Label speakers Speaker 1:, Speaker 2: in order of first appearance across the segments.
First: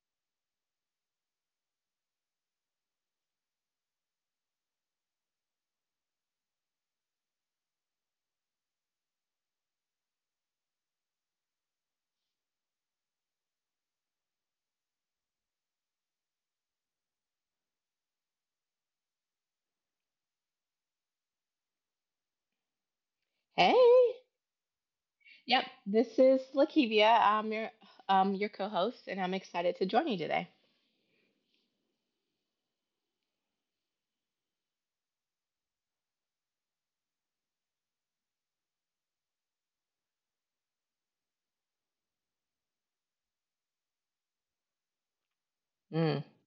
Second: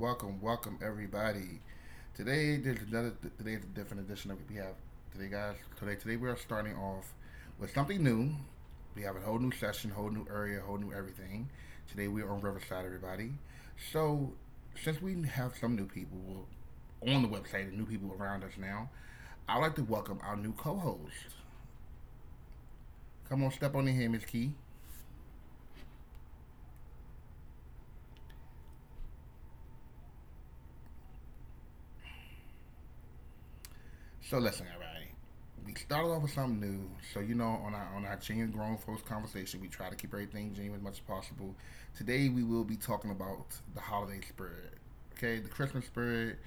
Speaker 1: welcome, welcome, everybody. Today, there's another today's a different edition of we have today, guys. Today we are starting off with something new. We have a whole new session, whole new area, whole new everything. Today we are on Riverside, everybody. So, since we have some new people on the website and new people around us now, I'd like to welcome our new co-host. Come on, step on in here,
Speaker 2: Hey.
Speaker 1: Miss Key.
Speaker 2: Yep, this is Lakivia. I'm your co-host and I'm excited to join you today.
Speaker 1: So listen, everybody. We started off with something new. So you know, on our genuine grown folks conversation, we try to keep everything genuine as much as possible. Today we will be talking about the holiday spirit. Okay, the Christmas
Speaker 2: Mm.
Speaker 1: spirit,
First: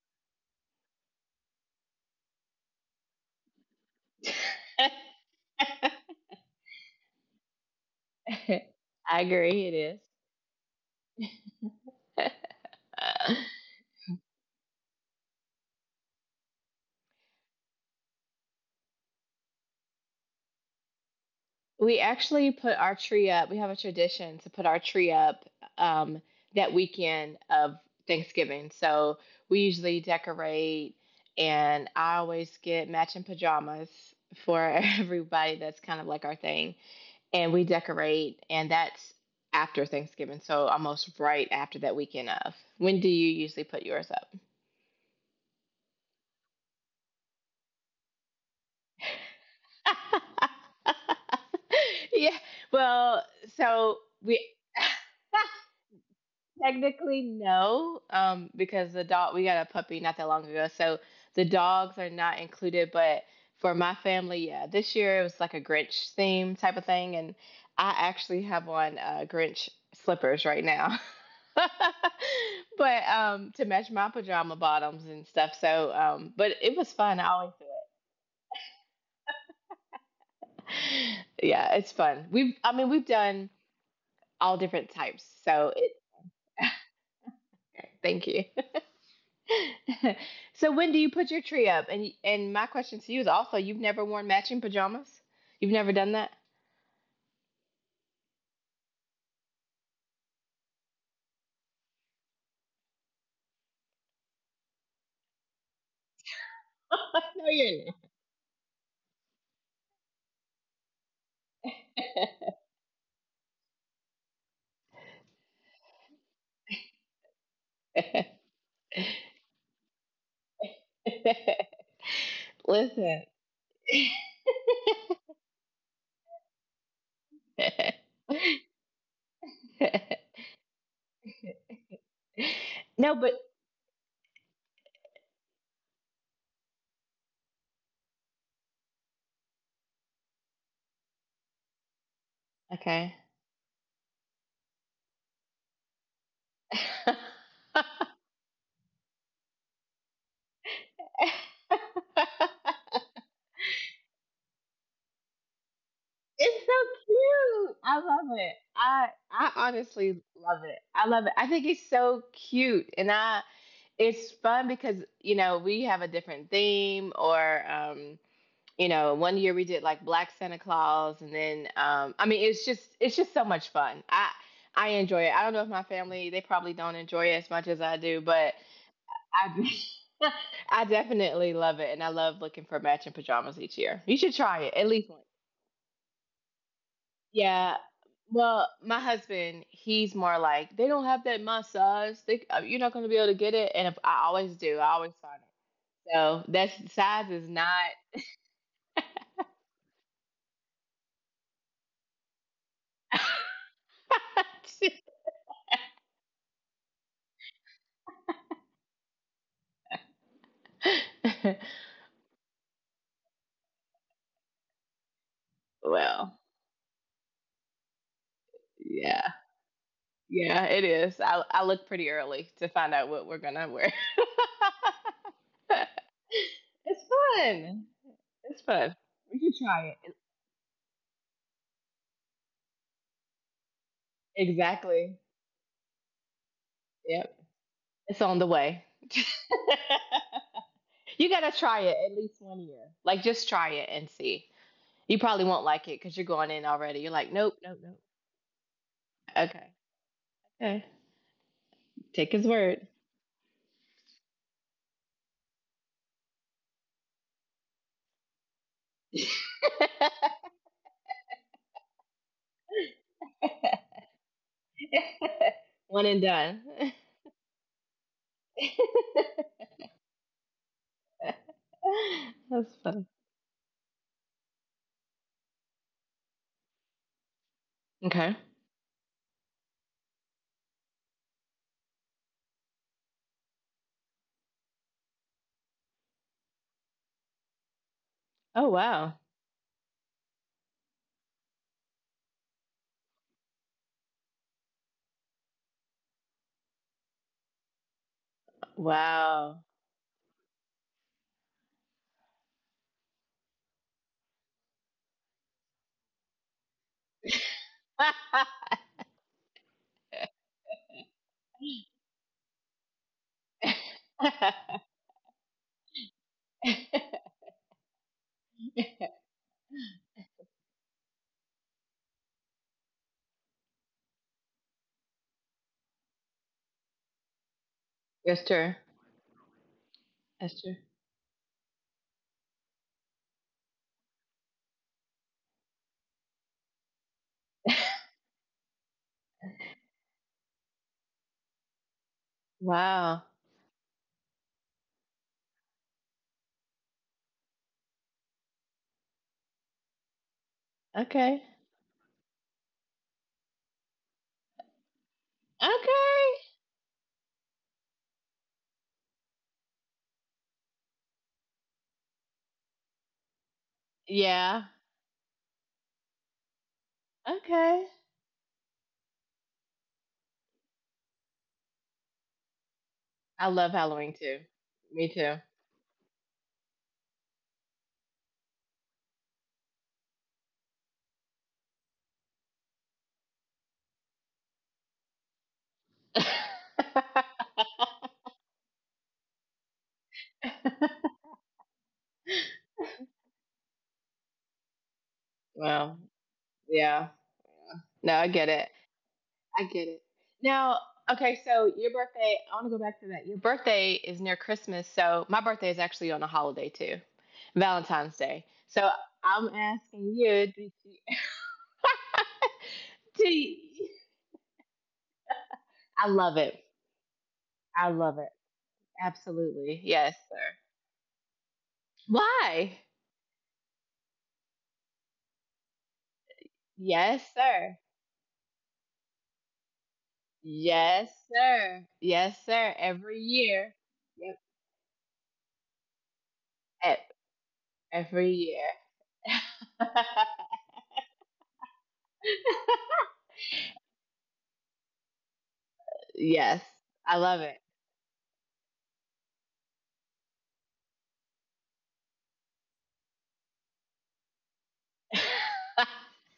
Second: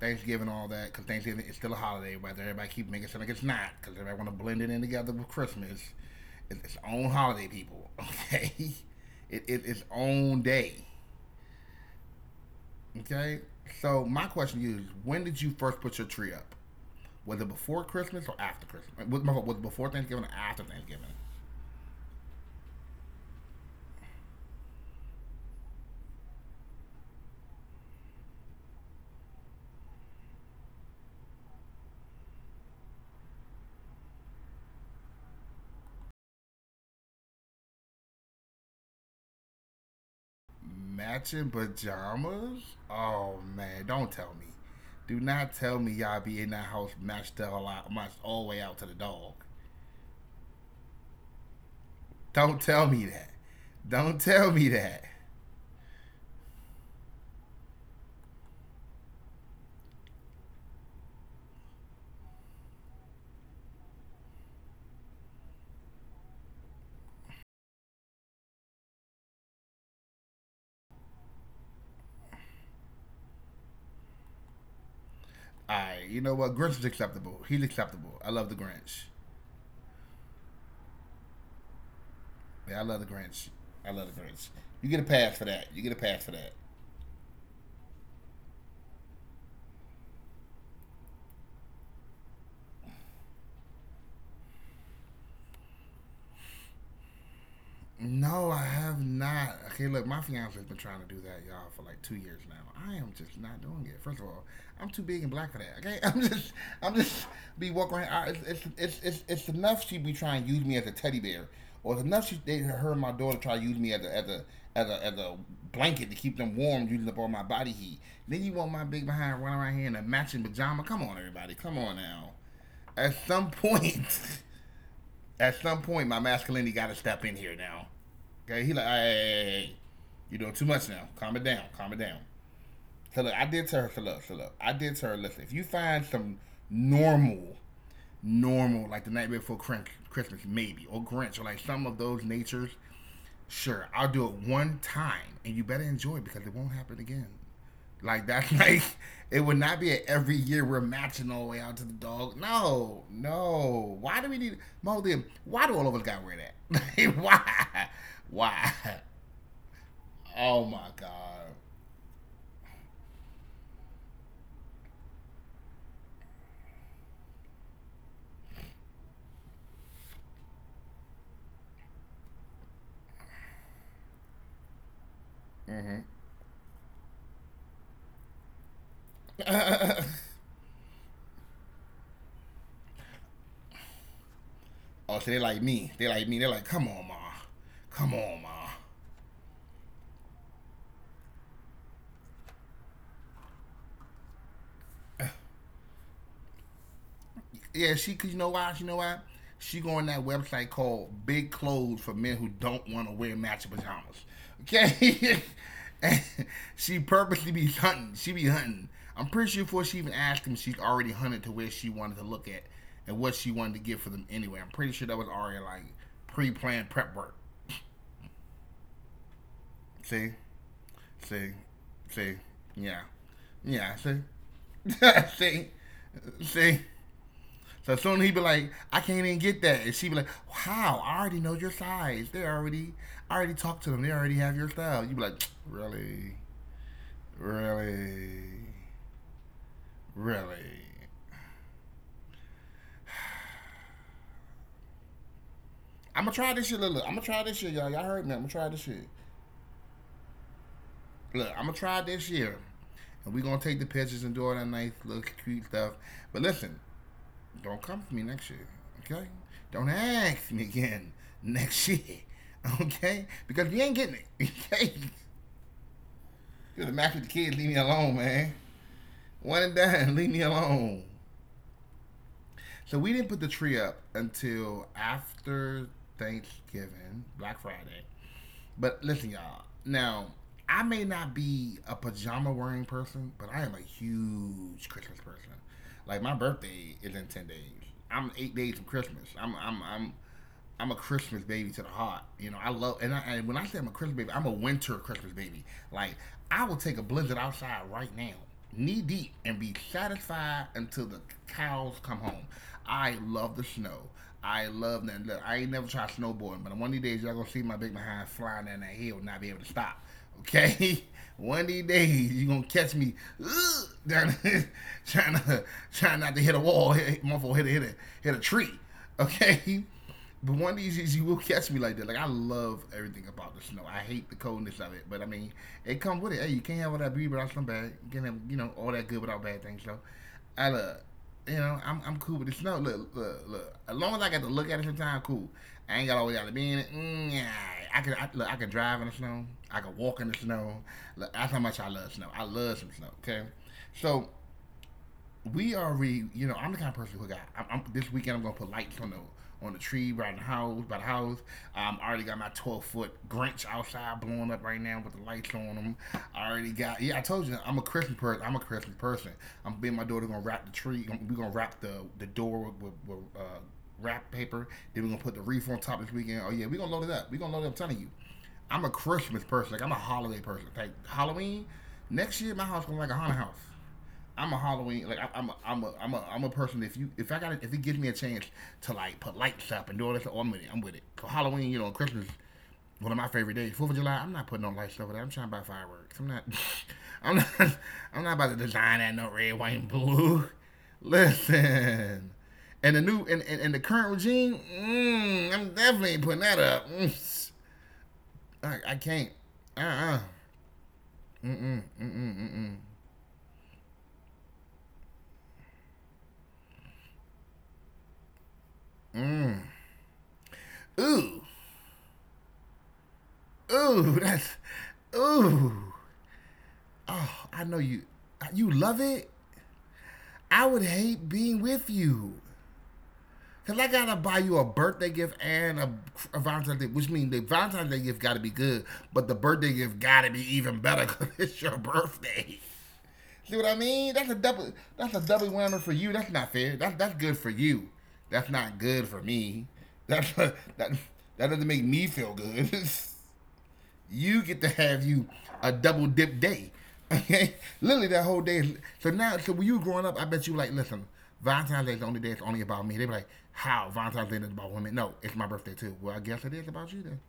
Speaker 1: Thanksgiving, all that, because Thanksgiving is still a holiday. Whether everybody keep making it sound like it's not, because everybody want to blend it in together with Christmas. It's its own holiday, people. Okay,
Speaker 2: I
Speaker 1: it
Speaker 2: agree it
Speaker 1: its
Speaker 2: is.
Speaker 1: own day.
Speaker 2: Uh,
Speaker 1: Okay, so my question to you is, when did you first put your tree up? Was it before Christmas or after Christmas? Was it before Thanksgiving or after Thanksgiving?
Speaker 2: we actually put our tree up. We have a tradition to put our tree up um that weekend of Thanksgiving. So we usually decorate and I always get matching pajamas for everybody that's kind of like our thing. And we decorate, and that's after Thanksgiving, so almost right after
Speaker 1: Matching
Speaker 2: that weekend of. When
Speaker 1: pajamas?
Speaker 2: do you usually
Speaker 1: Oh
Speaker 2: put yours
Speaker 1: man,
Speaker 2: up?
Speaker 1: don't tell me. Do not tell me y'all be in that house matched all out, matched all the way out to the dog.
Speaker 2: Yeah,
Speaker 1: Don't
Speaker 2: well,
Speaker 1: tell me that.
Speaker 2: so we
Speaker 1: Don't tell me that.
Speaker 2: technically no, because the dog we got a puppy not that long ago, so the dogs are not included. But for my family, yeah, this year it was like a Grinch theme type of thing, and I actually have on Grinch slippers right now. But to match my pajama bottoms and stuff. So but
Speaker 1: Alright, you
Speaker 2: it
Speaker 1: know
Speaker 2: was
Speaker 1: what?
Speaker 2: fun.
Speaker 1: Grinch
Speaker 2: I
Speaker 1: is
Speaker 2: always do
Speaker 1: acceptable. He's acceptable. I love the Grinch.
Speaker 2: it. Yeah, it's fun. We've I mean we've
Speaker 1: Yeah, I love
Speaker 2: done
Speaker 1: the Grinch. I love
Speaker 2: all
Speaker 1: the
Speaker 2: different
Speaker 1: Grinch.
Speaker 2: types.
Speaker 1: You get a
Speaker 2: So
Speaker 1: pass for
Speaker 2: it
Speaker 1: that. You get a pass for that.
Speaker 2: thank you. So when do you put your tree up? And my question to you is also you've never worn matching pajamas? You've never done that?
Speaker 1: No, I have not. Okay, look, my fiance's been trying to do that, y'all, for like 2 years now. I am just not doing it. First of all, I'm too big and black for that. Okay, I'm just
Speaker 2: No,
Speaker 1: be walking around.
Speaker 2: you're
Speaker 1: It's enough she be trying to use me as a teddy bear, or it's enough she they, her and my daughter try to use me as a blanket to keep them warm, using up all my body heat. Then you
Speaker 2: not.
Speaker 1: want my big behind running around here in a matching pajama? Come on, everybody, come on now. At some
Speaker 2: Listen.
Speaker 1: point. At some point my masculinity got to step in here now. Okay, he like, hey, hey, hey, hey, you're doing too much now. Calm it down. Calm it down. So look, I
Speaker 2: No,
Speaker 1: did to
Speaker 2: but
Speaker 1: her. So look, I did to her. Listen, if you find some normal, normal, like the night before Christmas, maybe or Grinch or like some of those natures
Speaker 2: okay.
Speaker 1: sure, I'll do it one time, and you better enjoy it because it won't happen again. Like that, like it would not be a every year we're matching all the way out to the dog. No, no. Why do we need Moldy? Why do all of us gotta wear that? Like,
Speaker 2: It's so
Speaker 1: why?
Speaker 2: cute. I
Speaker 1: Why?
Speaker 2: love it. I
Speaker 1: Oh
Speaker 2: honestly
Speaker 1: my
Speaker 2: love it.
Speaker 1: god.
Speaker 2: I love it. I think it's so cute, and I it's fun because you know we have a different theme, or one year we did like Black Santa Claus, and then I mean, it's just so much fun. I enjoy it. I don't know if my family they probably don't enjoy it as much as I do, but I. I definitely love it, and I love looking for matching pajamas each year. You should
Speaker 1: Oh,
Speaker 2: try
Speaker 1: so they
Speaker 2: it at
Speaker 1: like
Speaker 2: least
Speaker 1: me. They like me. They're like, come on, ma. Come
Speaker 2: Yeah.
Speaker 1: on, ma.
Speaker 2: Well, my husband, he's more like they don't have that massage. You're not going to be able to get it. And if I always do, I always find it. So that's size is
Speaker 1: Yeah, she. Cause you know why? You know why? She go on that website called Big Clothes for men who don't want to wear matching pajamas.
Speaker 2: not.
Speaker 1: Okay. And she purposely be hunting. She be hunting. I'm pretty sure before she even asked him, she's already hunted to where she wanted to look at and what she wanted to get for them anyway. I'm pretty sure that was already like
Speaker 2: Well,
Speaker 1: pre-planned prep work.
Speaker 2: yeah,
Speaker 1: See,
Speaker 2: yeah, it is.
Speaker 1: see,
Speaker 2: I look pretty
Speaker 1: see.
Speaker 2: early to
Speaker 1: Yeah,
Speaker 2: find out what we're gonna
Speaker 1: yeah.
Speaker 2: wear.
Speaker 1: See, see, see.
Speaker 2: It's fun.
Speaker 1: So soon he'd be
Speaker 2: It's
Speaker 1: like, I
Speaker 2: fun.
Speaker 1: can't even
Speaker 2: We
Speaker 1: get
Speaker 2: should
Speaker 1: that. And
Speaker 2: try
Speaker 1: she'd be
Speaker 2: it.
Speaker 1: like, how? I already know your size. They already I already talked to them. They already have your style. You'd be
Speaker 2: Exactly.
Speaker 1: like, really?
Speaker 2: Yep. It's
Speaker 1: Really?
Speaker 2: on the way.
Speaker 1: Really?
Speaker 2: You gotta try it at least one year. Like just try it and see. You probably won't like it because you're
Speaker 1: I'ma try
Speaker 2: going
Speaker 1: this
Speaker 2: in
Speaker 1: shit. Look,
Speaker 2: already.
Speaker 1: look,
Speaker 2: You're
Speaker 1: I'ma
Speaker 2: like,
Speaker 1: try this
Speaker 2: nope,
Speaker 1: shit,
Speaker 2: nope,
Speaker 1: y'all.
Speaker 2: nope.
Speaker 1: Y'all heard me. I'ma try this shit.
Speaker 2: Okay, okay.
Speaker 1: Look, I'ma try this
Speaker 2: Take his
Speaker 1: year.
Speaker 2: word.
Speaker 1: And we gonna take the pictures and do all that nice little cute stuff. But listen, don't come to me next year. Okay? Don't ask me again next year. Okay? Because you ain't getting it. Okay?
Speaker 2: One and done.
Speaker 1: Could have matched with the kids. Leave me alone, man. One and done. Leave me alone.
Speaker 2: That's fun.
Speaker 1: So we didn't put the tree up until after Thanksgiving, Black Friday.
Speaker 2: Okay.
Speaker 1: But listen, y'all. Now, I may not be a pajama wearing person, but I am a huge Christmas person. Like my birthday is in 10 days. I'm
Speaker 2: Oh
Speaker 1: 8 days from
Speaker 2: wow,
Speaker 1: Christmas. I'm a Christmas baby to the heart. You know, I love, and when I say I'm a Christmas baby, I'm a winter Christmas baby. Like, I will take a blizzard outside right now, knee deep, and
Speaker 2: wow.
Speaker 1: be satisfied until the cows come home. I love the snow. I love that. Look, I ain't never tried snowboarding, but one of these days, y'all gonna see my big behind flying down that hill and not be able to stop. Okay? One of these days, you gonna catch me down there, trying, to, trying not to hit a wall, hit, motherfucker, hit a tree. Okay? But one of these days you will catch me like that. Like I love everything about the snow. I hate the coldness of it, but I mean, it comes with it. Hey, you can't have all that beauty without some bad. You can't have all that
Speaker 2: That's
Speaker 1: good without
Speaker 2: true.
Speaker 1: bad things. So, I love.
Speaker 2: That's true.
Speaker 1: You know, I'm cool with the snow. Look, look, look. As long as I got to look at it sometime, cool. I ain't got always got to be in it. Mm, yeah. Look, I can drive in the snow. I can walk in the snow. Look, that's how much I love snow. I love some snow. Okay,
Speaker 2: Wow.
Speaker 1: so we already, I'm the kind of person who got. This weekend I'm gonna put lights on the tree by the house. I
Speaker 2: Okay.
Speaker 1: already got my 12-foot Grinch outside blowing up right now with the lights on them. I already got.
Speaker 2: Okay.
Speaker 1: Yeah, I told you I'm a Christmas person. I'm a Christmas person. I'm being my daughter gonna wrap the tree. We're gonna wrap the door with wrap paper. Then we're gonna put
Speaker 2: Yeah.
Speaker 1: the wreath on top this weekend. Oh yeah, we're gonna load it up. We're gonna load it up. I'm telling you,
Speaker 2: Okay.
Speaker 1: I'm a Christmas person. Like I'm a holiday person. Like Halloween. Next year, my house gonna be like a haunted house.
Speaker 2: I
Speaker 1: I'm
Speaker 2: love
Speaker 1: a
Speaker 2: Halloween
Speaker 1: Halloween like
Speaker 2: too.
Speaker 1: I'm
Speaker 2: Me
Speaker 1: a I'm a
Speaker 2: too.
Speaker 1: I'm a person. If you if I got if it gives me a chance to like put lights up and do all this, oh, I'm with it. I'm with it. For Halloween, Christmas, one of my favorite days. Fourth of July, I'm not putting on lights up. With that, I'm trying to buy fireworks. I'm not. I'm not. I'm not about to design that no red, white, and blue. Listen. And the new and the current regime, I'm definitely putting that
Speaker 2: Well,
Speaker 1: up.
Speaker 2: yeah.
Speaker 1: I
Speaker 2: No, I
Speaker 1: can't.
Speaker 2: get it.
Speaker 1: Uh uh.
Speaker 2: I get it.
Speaker 1: Mm
Speaker 2: Now,
Speaker 1: mm
Speaker 2: okay,
Speaker 1: mm
Speaker 2: so
Speaker 1: mm
Speaker 2: your birthday, I want to go back to that. Your birthday is near Christmas, so my birthday is actually on a holiday too, Valentine's Day. So
Speaker 1: mm
Speaker 2: I'm asking
Speaker 1: mm.
Speaker 2: you,
Speaker 1: Ooh.
Speaker 2: do
Speaker 1: Ooh,
Speaker 2: you-
Speaker 1: that's ooh.
Speaker 2: I love it.
Speaker 1: Oh, I know you. You
Speaker 2: I
Speaker 1: love
Speaker 2: love it.
Speaker 1: it.
Speaker 2: Absolutely.
Speaker 1: I would
Speaker 2: Yes,
Speaker 1: hate
Speaker 2: sir.
Speaker 1: being with you.
Speaker 2: Why?
Speaker 1: Cause I gotta buy you a birthday gift and a Valentine's Day, which means the Valentine's Day gift
Speaker 2: Yes,
Speaker 1: gotta be
Speaker 2: sir.
Speaker 1: good, but the birthday gift gotta be even better because it's your
Speaker 2: Yes,
Speaker 1: birthday.
Speaker 2: sir. Yes,
Speaker 1: See what
Speaker 2: sir.
Speaker 1: I
Speaker 2: Every
Speaker 1: mean? That's a
Speaker 2: year.
Speaker 1: double. That's a
Speaker 2: Yep.
Speaker 1: double whammy for you. That's not fair. That's good for you.
Speaker 2: e-
Speaker 1: That's not good
Speaker 2: Every
Speaker 1: for
Speaker 2: year.
Speaker 1: me. That's that doesn't make me feel good. You get to have you a double dip day.
Speaker 2: Yes,
Speaker 1: Okay,
Speaker 2: I
Speaker 1: literally that
Speaker 2: love
Speaker 1: whole
Speaker 2: it.
Speaker 1: day. So when you were growing up, I bet you like, listen, Valentine's Day is the only day it's only about me. They be like, how Valentine's Day is about women? No, it's my birthday too. Well, I guess it is about you then.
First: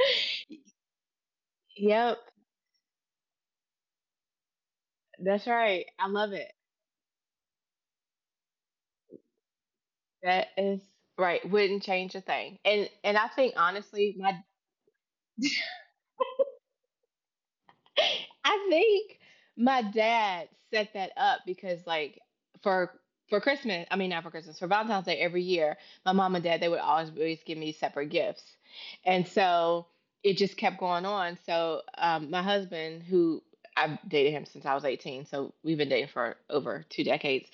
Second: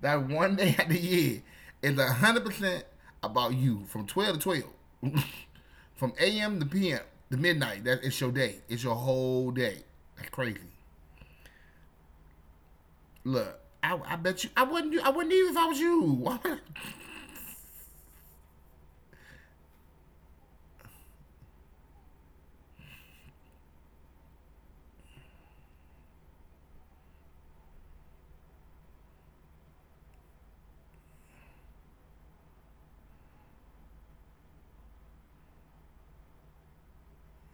Speaker 1: That one day of the year is one
Speaker 2: Yep,
Speaker 1: hundred percent about you from 12 to 12,
Speaker 2: that's right. I
Speaker 1: from
Speaker 2: love it.
Speaker 1: a.m. to p.m. to midnight. That it's your day. It's your whole day. That's
Speaker 2: That
Speaker 1: crazy.
Speaker 2: is right. Wouldn't change a thing. And I think
Speaker 1: Look, I,
Speaker 2: honestly,
Speaker 1: I
Speaker 2: my
Speaker 1: bet you I wouldn't even if I was you.
Speaker 2: I think my dad set that up because like for for Christmas, I mean not for Christmas, for Valentine's Day every year, my mom and dad they would always give me separate gifts. And so it just kept going on. So my husband who I've dated him since I was 18, so we've been dating for over 2 decades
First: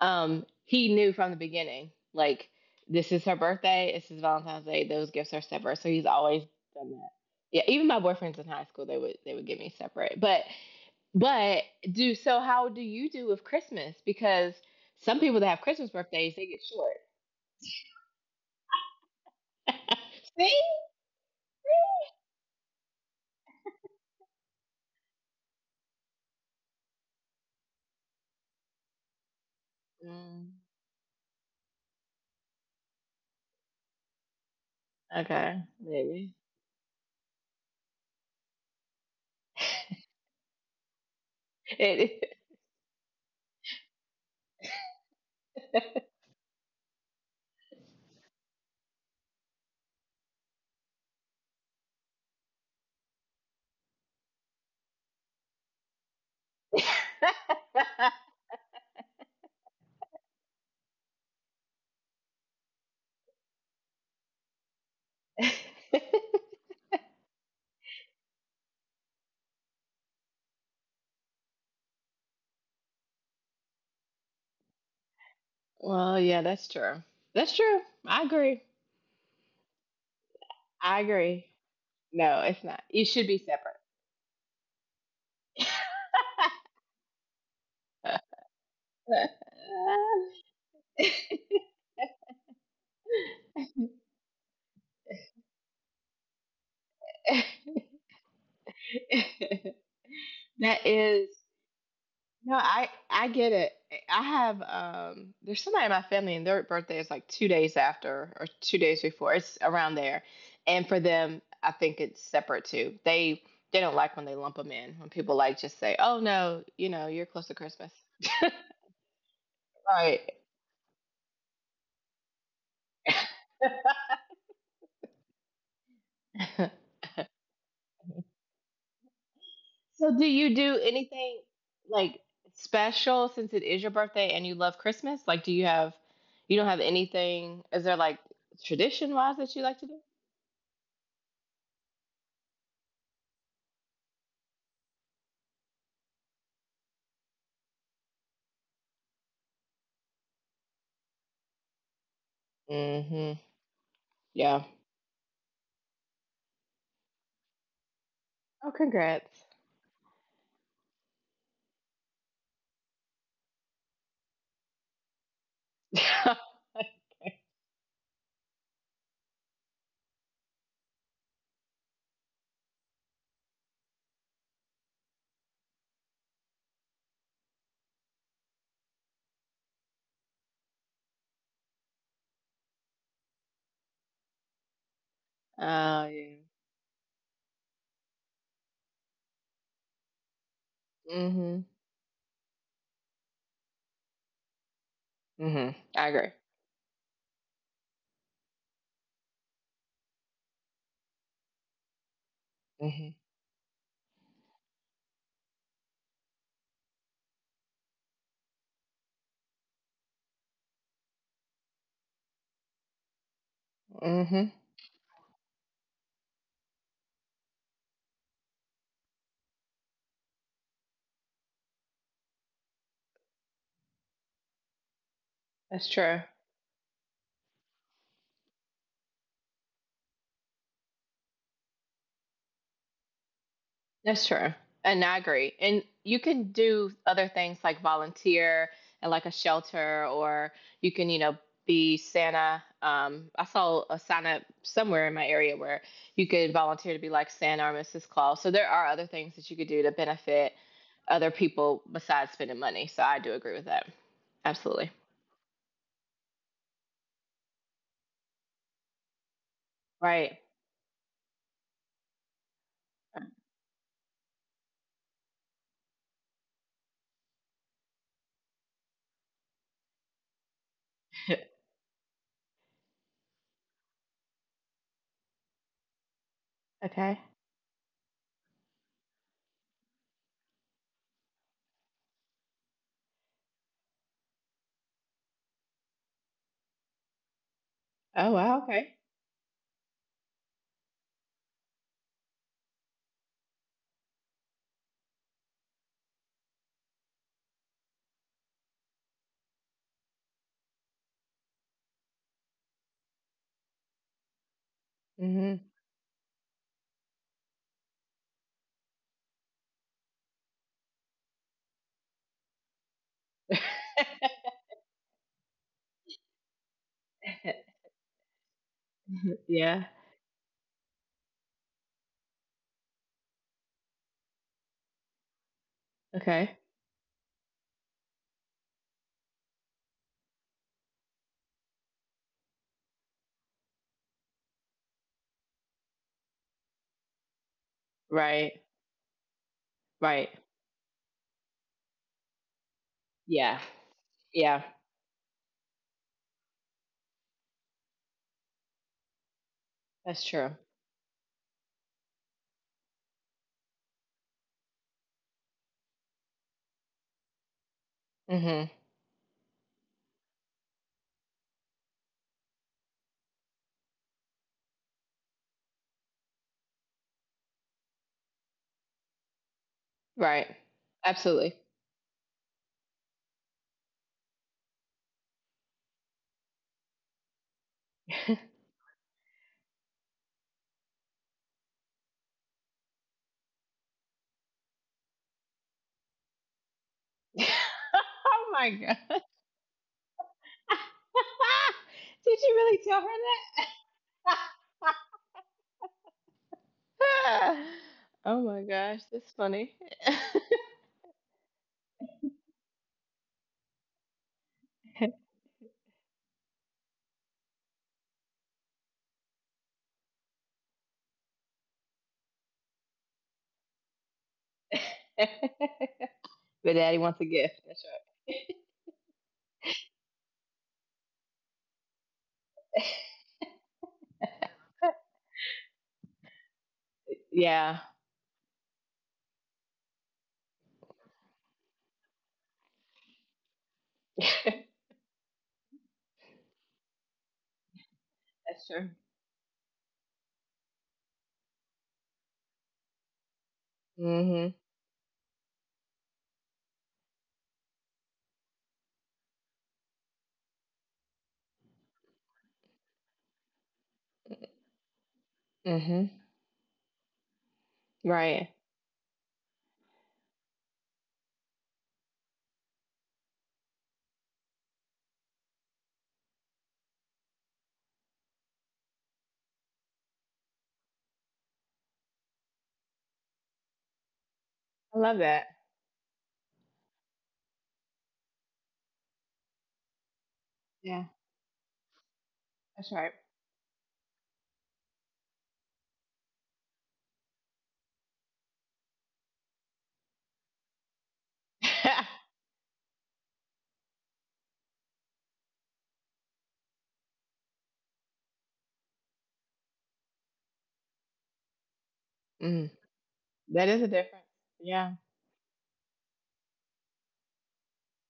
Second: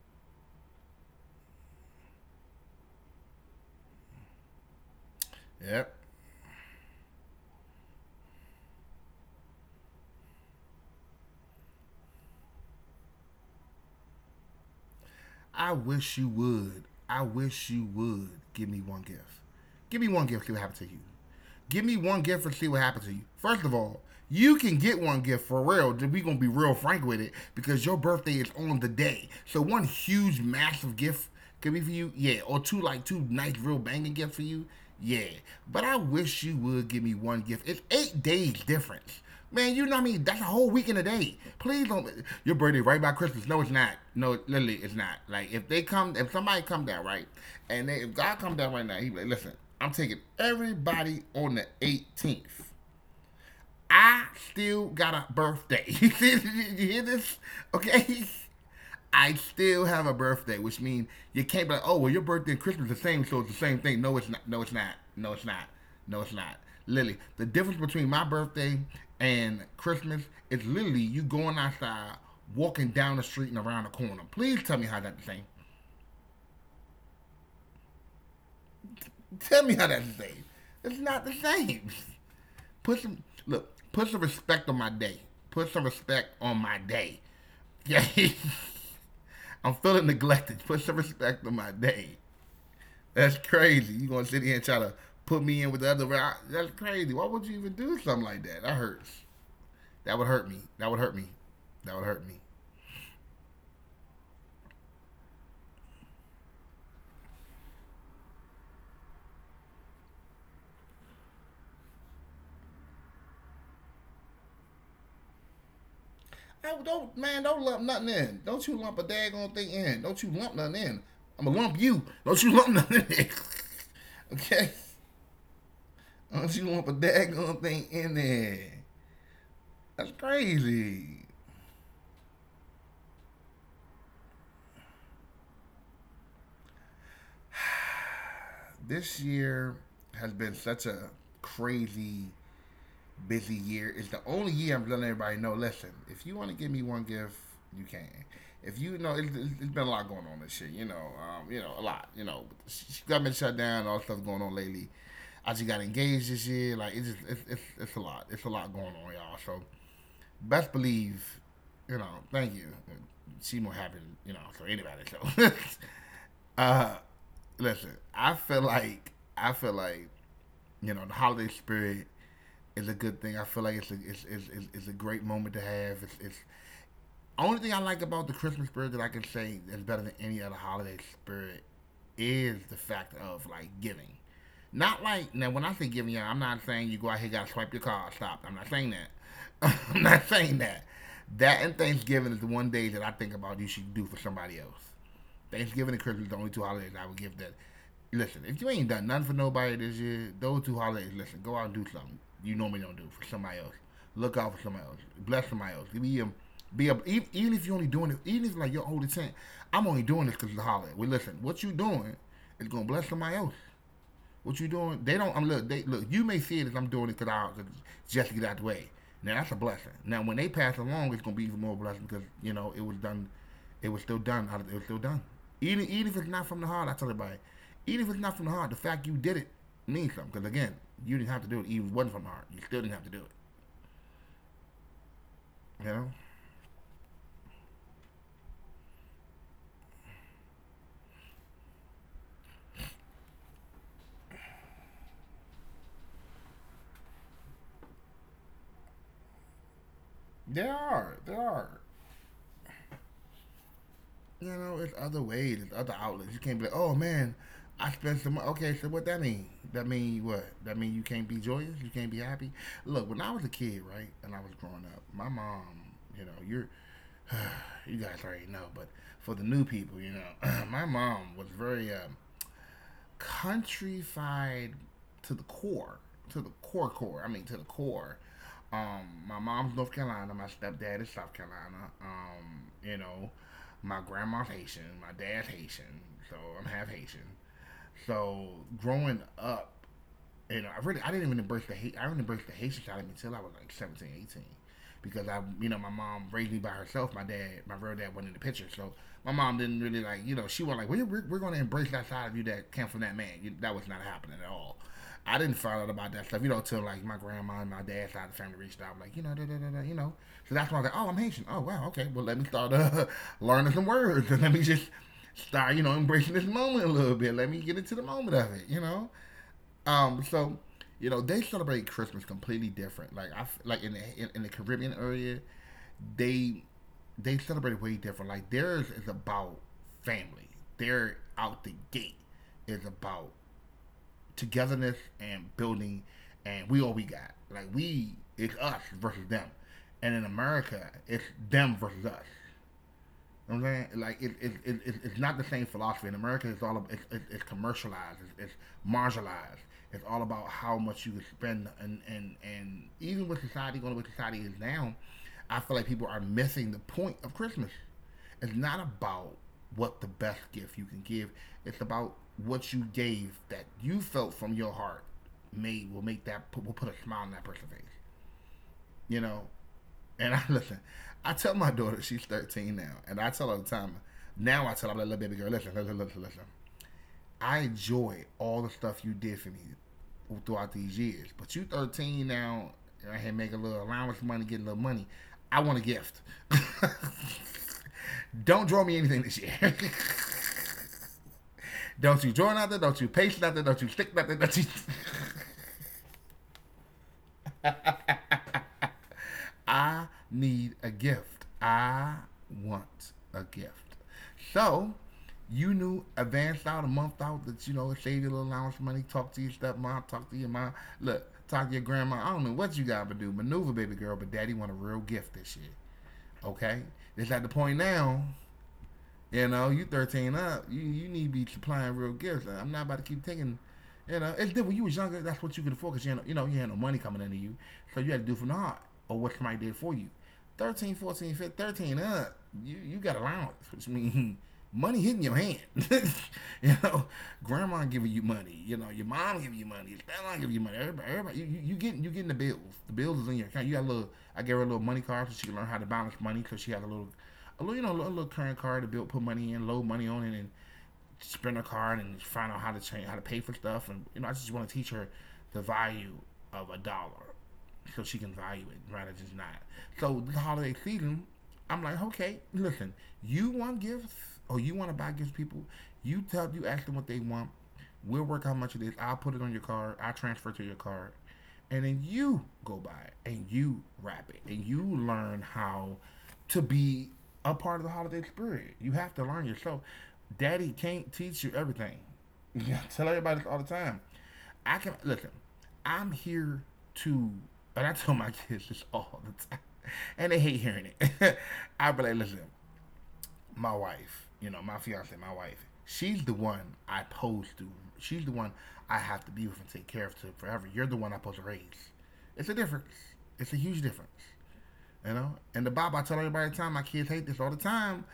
Speaker 2: he knew from the beginning, like this is her birthday, this is Valentine's Day, those gifts are separate. So
Speaker 1: Yep.
Speaker 2: he's always done that. Yeah, even my boyfriends in high school, they would give me separate. But do so how do you do with Christmas? Because some people that have
Speaker 1: I
Speaker 2: Christmas
Speaker 1: wish you
Speaker 2: birthdays, they get
Speaker 1: would.
Speaker 2: short.
Speaker 1: I wish you would give me one gift. Give me one gift. See
Speaker 2: See?
Speaker 1: what happens to you. Give me one gift and see what happens to you. First of all, you can get one gift for real. We're gonna be real frank with it because your birthday is on the day. So one huge,
Speaker 2: Mm,
Speaker 1: massive gift could be for you, yeah, or two like two nice, real banging gifts for you, yeah.
Speaker 2: okay,
Speaker 1: But I
Speaker 2: maybe.
Speaker 1: wish you would give me one gift. It's 8 days difference. Man, you know what I mean? That's a whole week in a day. Please don't.
Speaker 2: It,
Speaker 1: Your birthday right by Christmas. No, it's not. No, literally, it's not. Like, if they come, if somebody come down right, and they, if God come down right now, he be like, listen, I'm taking everybody on the 18th. I still got a birthday. Did you hear this? Okay. I still have a birthday, which means you can't be like, oh, well, your birthday and Christmas are the same, so it's the same thing. No, it's not. No, it's not. No, it's not. No, it's not. Lily, the difference between my birthday and Christmas is literally you going outside, walking down the street and around the corner. Please tell me how that's the same.
Speaker 2: well, yeah, that's true. That's true. I agree.
Speaker 1: Tell me how that's the same. It's
Speaker 2: I
Speaker 1: not the
Speaker 2: agree.
Speaker 1: same.
Speaker 2: No, it's not.
Speaker 1: Put
Speaker 2: You
Speaker 1: some
Speaker 2: should be
Speaker 1: look.
Speaker 2: separate.
Speaker 1: Put some respect on my day. Put some respect on my day. Yeah, I'm feeling neglected. Put some respect on my day. That's crazy. You gonna sit here and try to put me in with the other? That's crazy. Why would you even do something like that? That hurts. That would
Speaker 2: that
Speaker 1: hurt me.
Speaker 2: is
Speaker 1: That
Speaker 2: No,
Speaker 1: would hurt
Speaker 2: I
Speaker 1: me.
Speaker 2: I get it. I have There's somebody in my family and their birthday is like 2 days after or 2 days before. It's around there. And for them, I think it's separate too. They don't like when they lump them in. When people like just say, "Oh no, you know,
Speaker 1: Oh,
Speaker 2: you're close to
Speaker 1: don't man,
Speaker 2: Christmas."
Speaker 1: don't lump nothing in. Don't you lump a daggone thing
Speaker 2: Right.
Speaker 1: in. Don't you lump nothing in. I'ma lump you. Don't you lump nothing in. Okay? Don't you lump a daggone thing in there.
Speaker 2: So, do you
Speaker 1: That's
Speaker 2: do anything
Speaker 1: crazy.
Speaker 2: like special since it is your birthday and you love Christmas? Like, do you have, you don't have anything? Is there like tradition wise that you
Speaker 1: This
Speaker 2: like to
Speaker 1: year has been such a crazy, busy year. It's the only year I'm letting everybody know. Listen, if you want to give me one gift, you can. If you know, it's been a lot going on this year. You know a lot.
Speaker 2: do?
Speaker 1: You know,
Speaker 2: Hmm.
Speaker 1: government shut down, all
Speaker 2: Yeah.
Speaker 1: stuff going on lately. I just got engaged this year. Like it's a
Speaker 2: Oh,
Speaker 1: lot. It's a lot
Speaker 2: congrats.
Speaker 1: going on, y'all. So best believe, you know. Thank you. She more happy, you know, for anybody. So, uh, listen, I feel like you know the holiday spirit is a good thing. I feel like it's a great moment to have. It's only thing I like about the Christmas spirit that I can say is better than any other holiday spirit is the fact of like giving. Not like now when I say
Speaker 2: Oh,
Speaker 1: giving,
Speaker 2: yeah.
Speaker 1: y'all, I'm not saying you go out here gotta swipe your card. Stop. I'm not saying that. I'm not saying that.
Speaker 2: Hmm.
Speaker 1: That and Thanksgiving is the one day that I think about you should do for somebody else.
Speaker 2: Hmm.
Speaker 1: Thanksgiving
Speaker 2: I
Speaker 1: and
Speaker 2: agree.
Speaker 1: Christmas are the only two holidays I would give that. Listen, if you ain't done nothing for nobody this year, those two holidays, listen, go out and do something you normally don't do
Speaker 2: Hmm.
Speaker 1: for somebody else. Look out for somebody else. Bless somebody else. Even if you're only doing it, even if like you're only saying, I'm only doing this because it's a holiday. Well, listen, what you doing is going to bless somebody else.
Speaker 2: Hmm.
Speaker 1: What you doing? They don't. I'm look. They look. You may see it as I'm doing it because I just to get out the way. Now that's a blessing. Now when they pass along, it's gonna be even more blessing because you know it was done. It was still done. It was still done. Even
Speaker 2: That's
Speaker 1: even if
Speaker 2: true.
Speaker 1: it's not from the heart, I tell everybody. Even if it's not from the heart, the fact you did it means something. Because again, you didn't have to do it. Even if it wasn't from the heart. You still didn't have to do it.
Speaker 2: That's true. And I agree. And
Speaker 1: You know.
Speaker 2: you can do other things like volunteer and like a shelter, or you can, be Santa. I saw a sign up somewhere in my area where you could volunteer to be like Santa or Mrs. Claus. So there are other things that you could do to benefit
Speaker 1: There are.
Speaker 2: other
Speaker 1: There are.
Speaker 2: people besides spending money. So I do agree with that.
Speaker 1: You know, it's
Speaker 2: Absolutely.
Speaker 1: other ways, it's other outlets. You can't be like, oh man, I spent some. Okay, so what that mean? That mean
Speaker 2: Right.
Speaker 1: what? That mean you can't be joyous, you can't be happy. Look, when I was a kid, right, and I was growing up, my mom, you know, you guys already know, but for the new people, you know, my mom was very countryfied to the core, to the core
Speaker 2: Okay.
Speaker 1: core. I mean, to the core. My mom's North Carolina, my stepdad is South Carolina. You know, my grandma's Haitian, my dad's Haitian, so I'm half Haitian.
Speaker 2: Oh,
Speaker 1: So
Speaker 2: wow. Okay.
Speaker 1: growing up, I didn't even embrace the hate. I didn't embrace the Haitian side of me until I was like 17, 18, because you know, my mom raised me by herself. My dad, my real dad, wasn't in the picture. So my mom didn't really like, you know, she was like, we're going to embrace that side of you that came from that man. That was not happening at all. I didn't
Speaker 2: Hmm.
Speaker 1: find out about that stuff, you know, till like my grandma and my dad's side of the family reached out, like, you know, da, da, da, da, you know. So that's why I was like, oh, I'm Haitian. Oh, wow, okay. Well, let me start learning some words and let me just start, you know, embracing this moment a little bit. Let me get into the moment of it, you know.
Speaker 2: Yeah.
Speaker 1: So you know they celebrate Christmas completely different. Like in the Caribbean area,
Speaker 2: Okay.
Speaker 1: they they celebrate way different. Like theirs is about family. They're out the gate is about togetherness and building, and we all we got. Like we it's
Speaker 2: Right.
Speaker 1: us versus them, and in
Speaker 2: Right.
Speaker 1: America it's them versus us. You
Speaker 2: Yeah.
Speaker 1: know what I'm saying? Like
Speaker 2: Yeah.
Speaker 1: it's not the same philosophy in America. It's commercialized. It's marginalized. It's all
Speaker 2: That's
Speaker 1: about
Speaker 2: true.
Speaker 1: how much you can spend, and even with society is now, I feel like people are missing the point of Christmas. It's
Speaker 2: Mhm.
Speaker 1: not about what the best gift you can give. It's about what you gave that you felt from your heart may will make that will put a smile on that person's face. You know, and I
Speaker 2: Right.
Speaker 1: listen, I
Speaker 2: Absolutely.
Speaker 1: tell my daughter she's 13 now, and I tell her all the time. Now I tell her, I'm like, little baby girl, listen. I enjoy
Speaker 2: Oh
Speaker 1: all the stuff you did for me throughout these years, but you 13 now. And I had make a little allowance money, get a little money. I want a gift.
Speaker 2: my
Speaker 1: Don't draw me
Speaker 2: god.
Speaker 1: anything this year. Don't
Speaker 2: Did
Speaker 1: you
Speaker 2: you
Speaker 1: draw
Speaker 2: really
Speaker 1: nothing.
Speaker 2: tell
Speaker 1: Don't
Speaker 2: her
Speaker 1: you paste nothing. Don't you stick nothing. Don't you.
Speaker 2: that? Oh my gosh, that's funny.
Speaker 1: I need a gift. I want a gift. So you knew advance out a month out that you know save your little allowance money, talk to your stepmom, talk to your mom. Look, talk to your grandma. I don't know what you gotta do, maneuver, baby girl. But daddy want a real gift this year.
Speaker 2: But
Speaker 1: Okay,
Speaker 2: daddy wants a
Speaker 1: it's at the
Speaker 2: gift.
Speaker 1: point
Speaker 2: That's
Speaker 1: now
Speaker 2: right.
Speaker 1: you know, you 13 up, you need to be supplying real gifts. Like, I'm not about to keep taking, you know. It's different. When you was younger, that's what you could afford because, you know, you had no money coming into you.
Speaker 2: Yeah.
Speaker 1: So you had to do from the heart or what somebody did for you. 13 up, you got allowance, which means
Speaker 2: That's
Speaker 1: money hitting your hand. You know, grandma giving you money. You know,
Speaker 2: true.
Speaker 1: your mom giving you money. Your grandma giving you money. You getting the bills. The bills is in your account. You got a little. I
Speaker 2: Mhm.
Speaker 1: gave her a little money card so she can learn how to balance money because she has a little, you know, a little current card to build, put money in, load money on it, and spend a card and find out how to change, how to pay for stuff. And you know, I just want to teach her the
Speaker 2: Mhm.
Speaker 1: value of a dollar so she can
Speaker 2: Right.
Speaker 1: value it rather than not. So the holiday season, I'm like, okay, listen, you want gifts or you want to buy gifts, people. You ask them what they want. We'll work out how much it is. I'll put it on your card. I'll transfer to your card, and then you go buy it and you wrap it and you
Speaker 2: I love
Speaker 1: learn
Speaker 2: that.
Speaker 1: how to be a part of the holiday spirit. You have to learn yourself. Daddy
Speaker 2: Yeah,
Speaker 1: can't teach you everything. Yeah, I
Speaker 2: that's
Speaker 1: tell
Speaker 2: right.
Speaker 1: everybody all the time. I can look. I'm here to, and I tell my kids this all the time, and they hate hearing it. I be like, listen, my wife, you know, my fiance, my wife, she's the one I pose to. She's the one I have to be with and take care of to forever. You're the one I pose to raise. It's a
Speaker 2: Mm.
Speaker 1: difference. It's a
Speaker 2: That
Speaker 1: huge
Speaker 2: is a
Speaker 1: difference.
Speaker 2: difference. Yeah.
Speaker 1: You know, and the Bible, I tell everybody all the time, my kids hate this all the time.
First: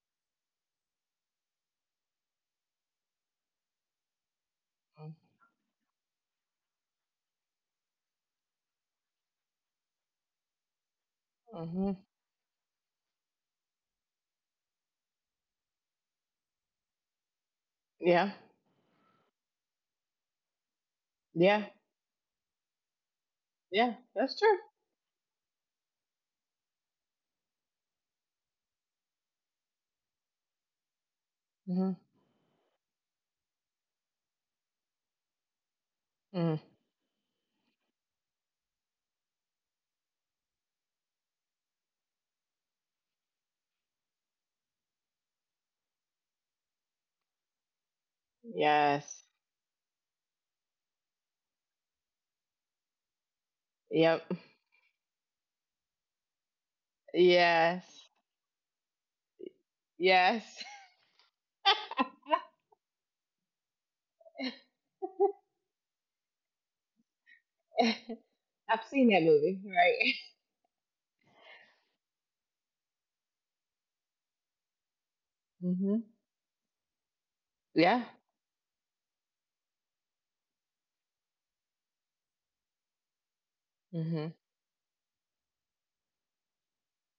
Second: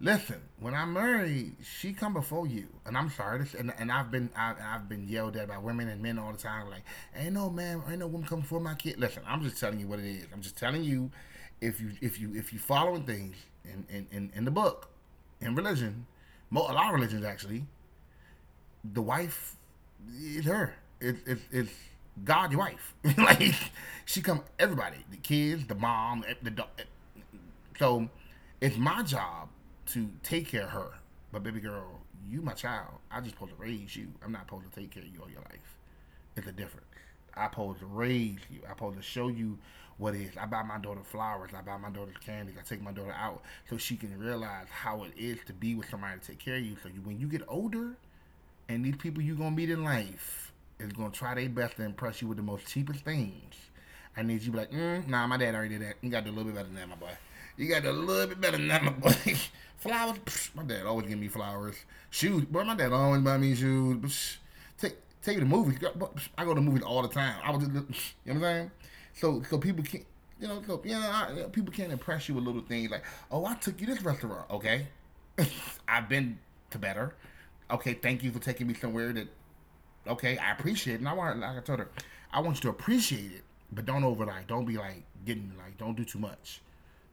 Speaker 1: Listen, when I married, she come before you, and I'm sorry, this, and I've I've been yelled at by women and men all the time, like ain't no man, ain't no woman come before my kid. Listen, I'm just telling you what it is. I'm just telling you, if
Speaker 2: Mhm.
Speaker 1: you if you if you following things in the book, in religion, a lot of religions actually,
Speaker 2: Yeah.
Speaker 1: the wife is her. It's it's
Speaker 2: Yeah.
Speaker 1: it's God, your wife. Like
Speaker 2: Yeah,
Speaker 1: she
Speaker 2: that's
Speaker 1: come
Speaker 2: true.
Speaker 1: everybody, the kids, the mom, the dog, so it's my job to take care of her. But baby
Speaker 2: Mhm.
Speaker 1: girl, you my child. I just supposed to raise you. I'm not supposed to take care of you all your life. It's a
Speaker 2: Mm.
Speaker 1: difference. I supposed to raise you. I supposed to show you what it is. I buy my daughter flowers. I buy my daughter candies. I take my daughter out so she can realize how it is to be with somebody to take care of you. So you, when you get older, and these people
Speaker 2: Yes.
Speaker 1: you gonna meet in life is gonna try their best to impress you with the most cheapest things. I
Speaker 2: Yep.
Speaker 1: need you to be like, mm, nah, my dad already did that. You got to do a little bit better than that, my boy. You got to do a
Speaker 2: Yes.
Speaker 1: little bit better than that, my boy. Flowers, psh,
Speaker 2: Yes.
Speaker 1: my dad always give me flowers. Shoes, bro, my dad always buy me shoes. Psh, take take you to movies. I go to movies all the time. I was just, you know what I'm saying?
Speaker 2: I've seen that
Speaker 1: So
Speaker 2: movie,
Speaker 1: so people can't,
Speaker 2: right?
Speaker 1: you know, so yeah, yeah, people can't impress you with little things like, oh, I took you to this restaurant, okay?
Speaker 2: Hmm.
Speaker 1: I've been to better okay,
Speaker 2: Yeah.
Speaker 1: thank you for taking me somewhere that okay, I appreciate it. And I want like I told her, I want you to appreciate it, but don't
Speaker 2: Hmm.
Speaker 1: over like don't be like getting like don't do too much.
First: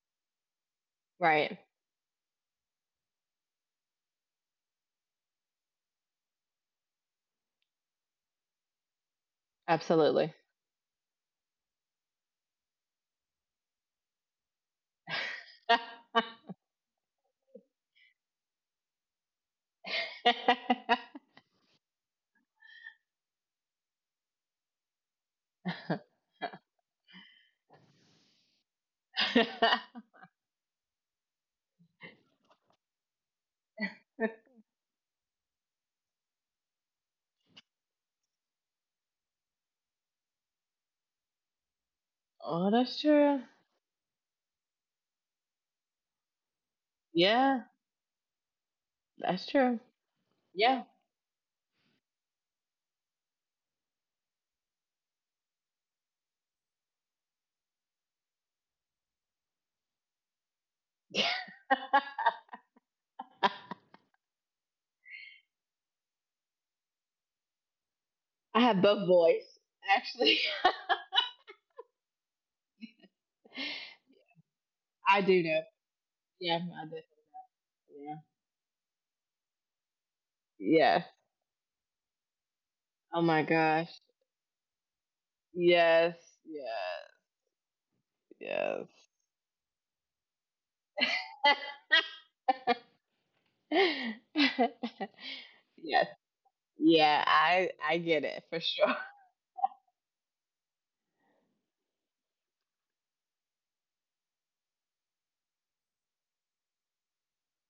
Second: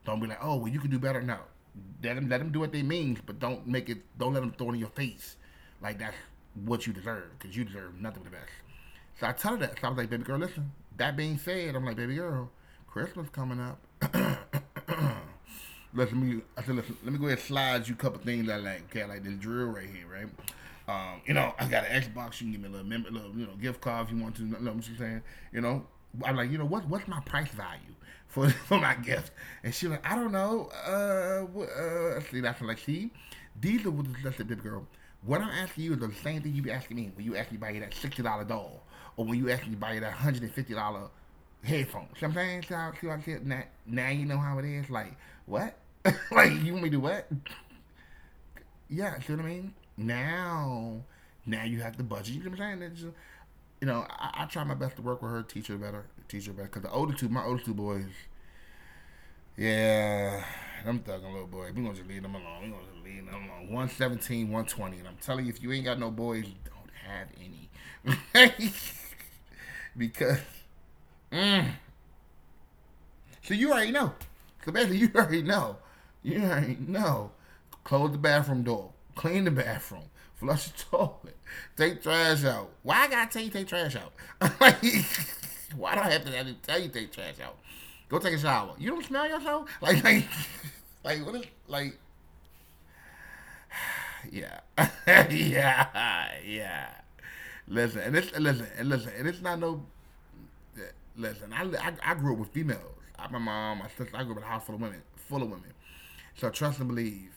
Speaker 1: Don't be like, oh well you can do better. No.
Speaker 2: Right.
Speaker 1: Let them do what they mean, but don't make it don't let them throw it in your face. Like that's what you deserve, because you deserve nothing but the best. So I tell her that. So I was like,
Speaker 2: Absolutely.
Speaker 1: baby girl, listen. That being said, I'm like, baby girl, Christmas coming up. let me I said listen, let me go ahead and slide you a couple things I like. Okay, I like this drill right here, right? You know, I got an Xbox. You can give me a little member, little you know, gift card if you want to. You know what I'm saying? You know, I'm like, you know, what's my price value for my gift? And she like, I don't know. See, that's like, see, these are what the big girl. What I'm asking you is the same thing you be asking me when you ask me to buy you that $60 doll, or when you ask me to buy you that $150 headphones.
Speaker 2: Oh,
Speaker 1: Sometimes y'all
Speaker 2: that's
Speaker 1: see what I
Speaker 2: true.
Speaker 1: said. Now, now you know how it is. Like what? Like you want me to do
Speaker 2: Yeah,
Speaker 1: what?
Speaker 2: that's
Speaker 1: Yeah, see what I
Speaker 2: true.
Speaker 1: mean?
Speaker 2: Yeah.
Speaker 1: Now, now you have the budget. You know what I'm saying? Just, you know, I try my best to work with her, teach her better, teach her better. Cause the older two, my older two boys, yeah, them thugging little boys. We gonna just leave them alone. We gonna just leave them alone. 117, 120, and I'm telling you, if you ain't got no boys, you don't have
Speaker 2: I have both
Speaker 1: any.
Speaker 2: boys, actually.
Speaker 1: Because. Mm, so you already know. So basically,
Speaker 2: I
Speaker 1: you
Speaker 2: do know.
Speaker 1: already know.
Speaker 2: Yeah,
Speaker 1: You
Speaker 2: I do.
Speaker 1: already know.
Speaker 2: Yeah.
Speaker 1: Close the bathroom door. Clean the bathroom. Flush the
Speaker 2: Yes.
Speaker 1: toilet. Take trash out.
Speaker 2: Oh
Speaker 1: Why I
Speaker 2: my
Speaker 1: gotta tell you take
Speaker 2: gosh.
Speaker 1: trash out? Like,
Speaker 2: Yes.
Speaker 1: why do I have to
Speaker 2: Yes.
Speaker 1: tell you take trash out? Go take
Speaker 2: Yes.
Speaker 1: a shower. You don't smell yourself? Like what is like? Yeah,
Speaker 2: Yes. Yeah,
Speaker 1: yeah.
Speaker 2: I get it for
Speaker 1: Listen, and
Speaker 2: sure.
Speaker 1: listen, and it's not no listen, I grew up with females. I, my mom, my sister, I grew up in a house full of women, full of women. So trust and believe.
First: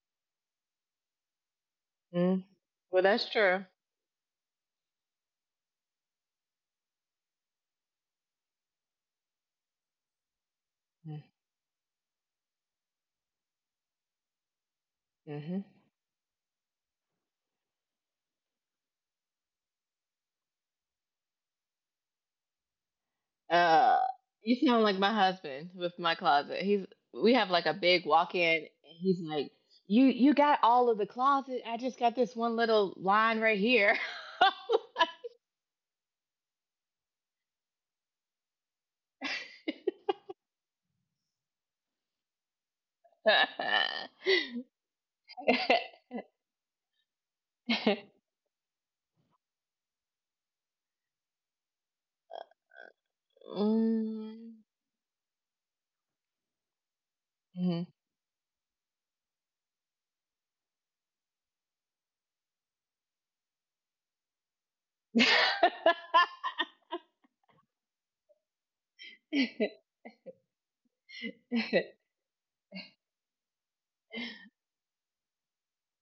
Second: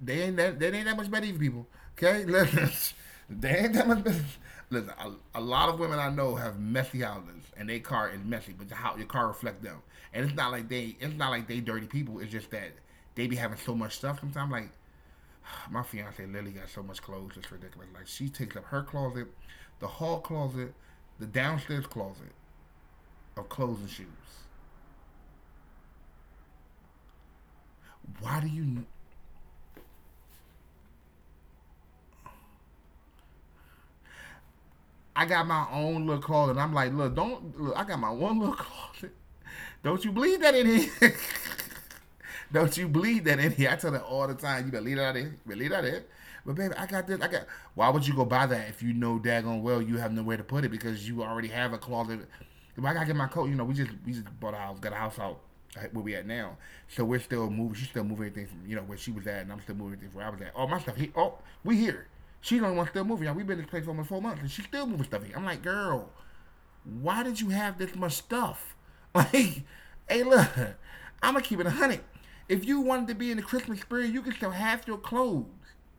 Speaker 1: They ain't that much better than people. Okay,
Speaker 2: Mm.
Speaker 1: listen,
Speaker 2: Well, that's
Speaker 1: they ain't
Speaker 2: true.
Speaker 1: that much better. Listen, a lot of women I know have messy houses, and their car is messy, but your car reflects them. And it's not like it's not like they dirty people. It's just that they be having so much stuff. Sometimes, like
Speaker 2: Mm-hmm.
Speaker 1: my fiance Lily got so much clothes, it's ridiculous. Like she takes up her closet, the hall closet, the downstairs closet of
Speaker 2: Uh,
Speaker 1: closing shoes.
Speaker 2: you sound like my husband with my closet. He's we have like a big walk-in,
Speaker 1: Why
Speaker 2: and
Speaker 1: do
Speaker 2: he's
Speaker 1: you?
Speaker 2: like, "You got all of the closet. I just got this one little line right here."
Speaker 1: I got my own little closet. I'm like, look, don't look. I got my one little closet. Don't you believe that in don't you bleed that in here? I tell her all the time. You better leave that out of here. You better leave that out of here. But baby, I got this. I got. Why would you go buy that if you know daggone well you have nowhere to put it because you already have a closet? If I gotta get my coat,
Speaker 2: Mm.
Speaker 1: you know, we just bought a house, got a house out where we at now. So
Speaker 2: Mhm.
Speaker 1: we're still moving. She's still moving things, from, you know, where she was at, and I'm still moving things where I was at. All my stuff. Here. Oh, we here. She's the only one still moving. Now, we've been in this place for almost 4 months, and she's still moving stuff here. I'm like, girl, why did you have this much stuff? Like, hey, look, I'm gonna keep it a hundred. If you wanted to be in the Christmas spirit, you can sell half your clothes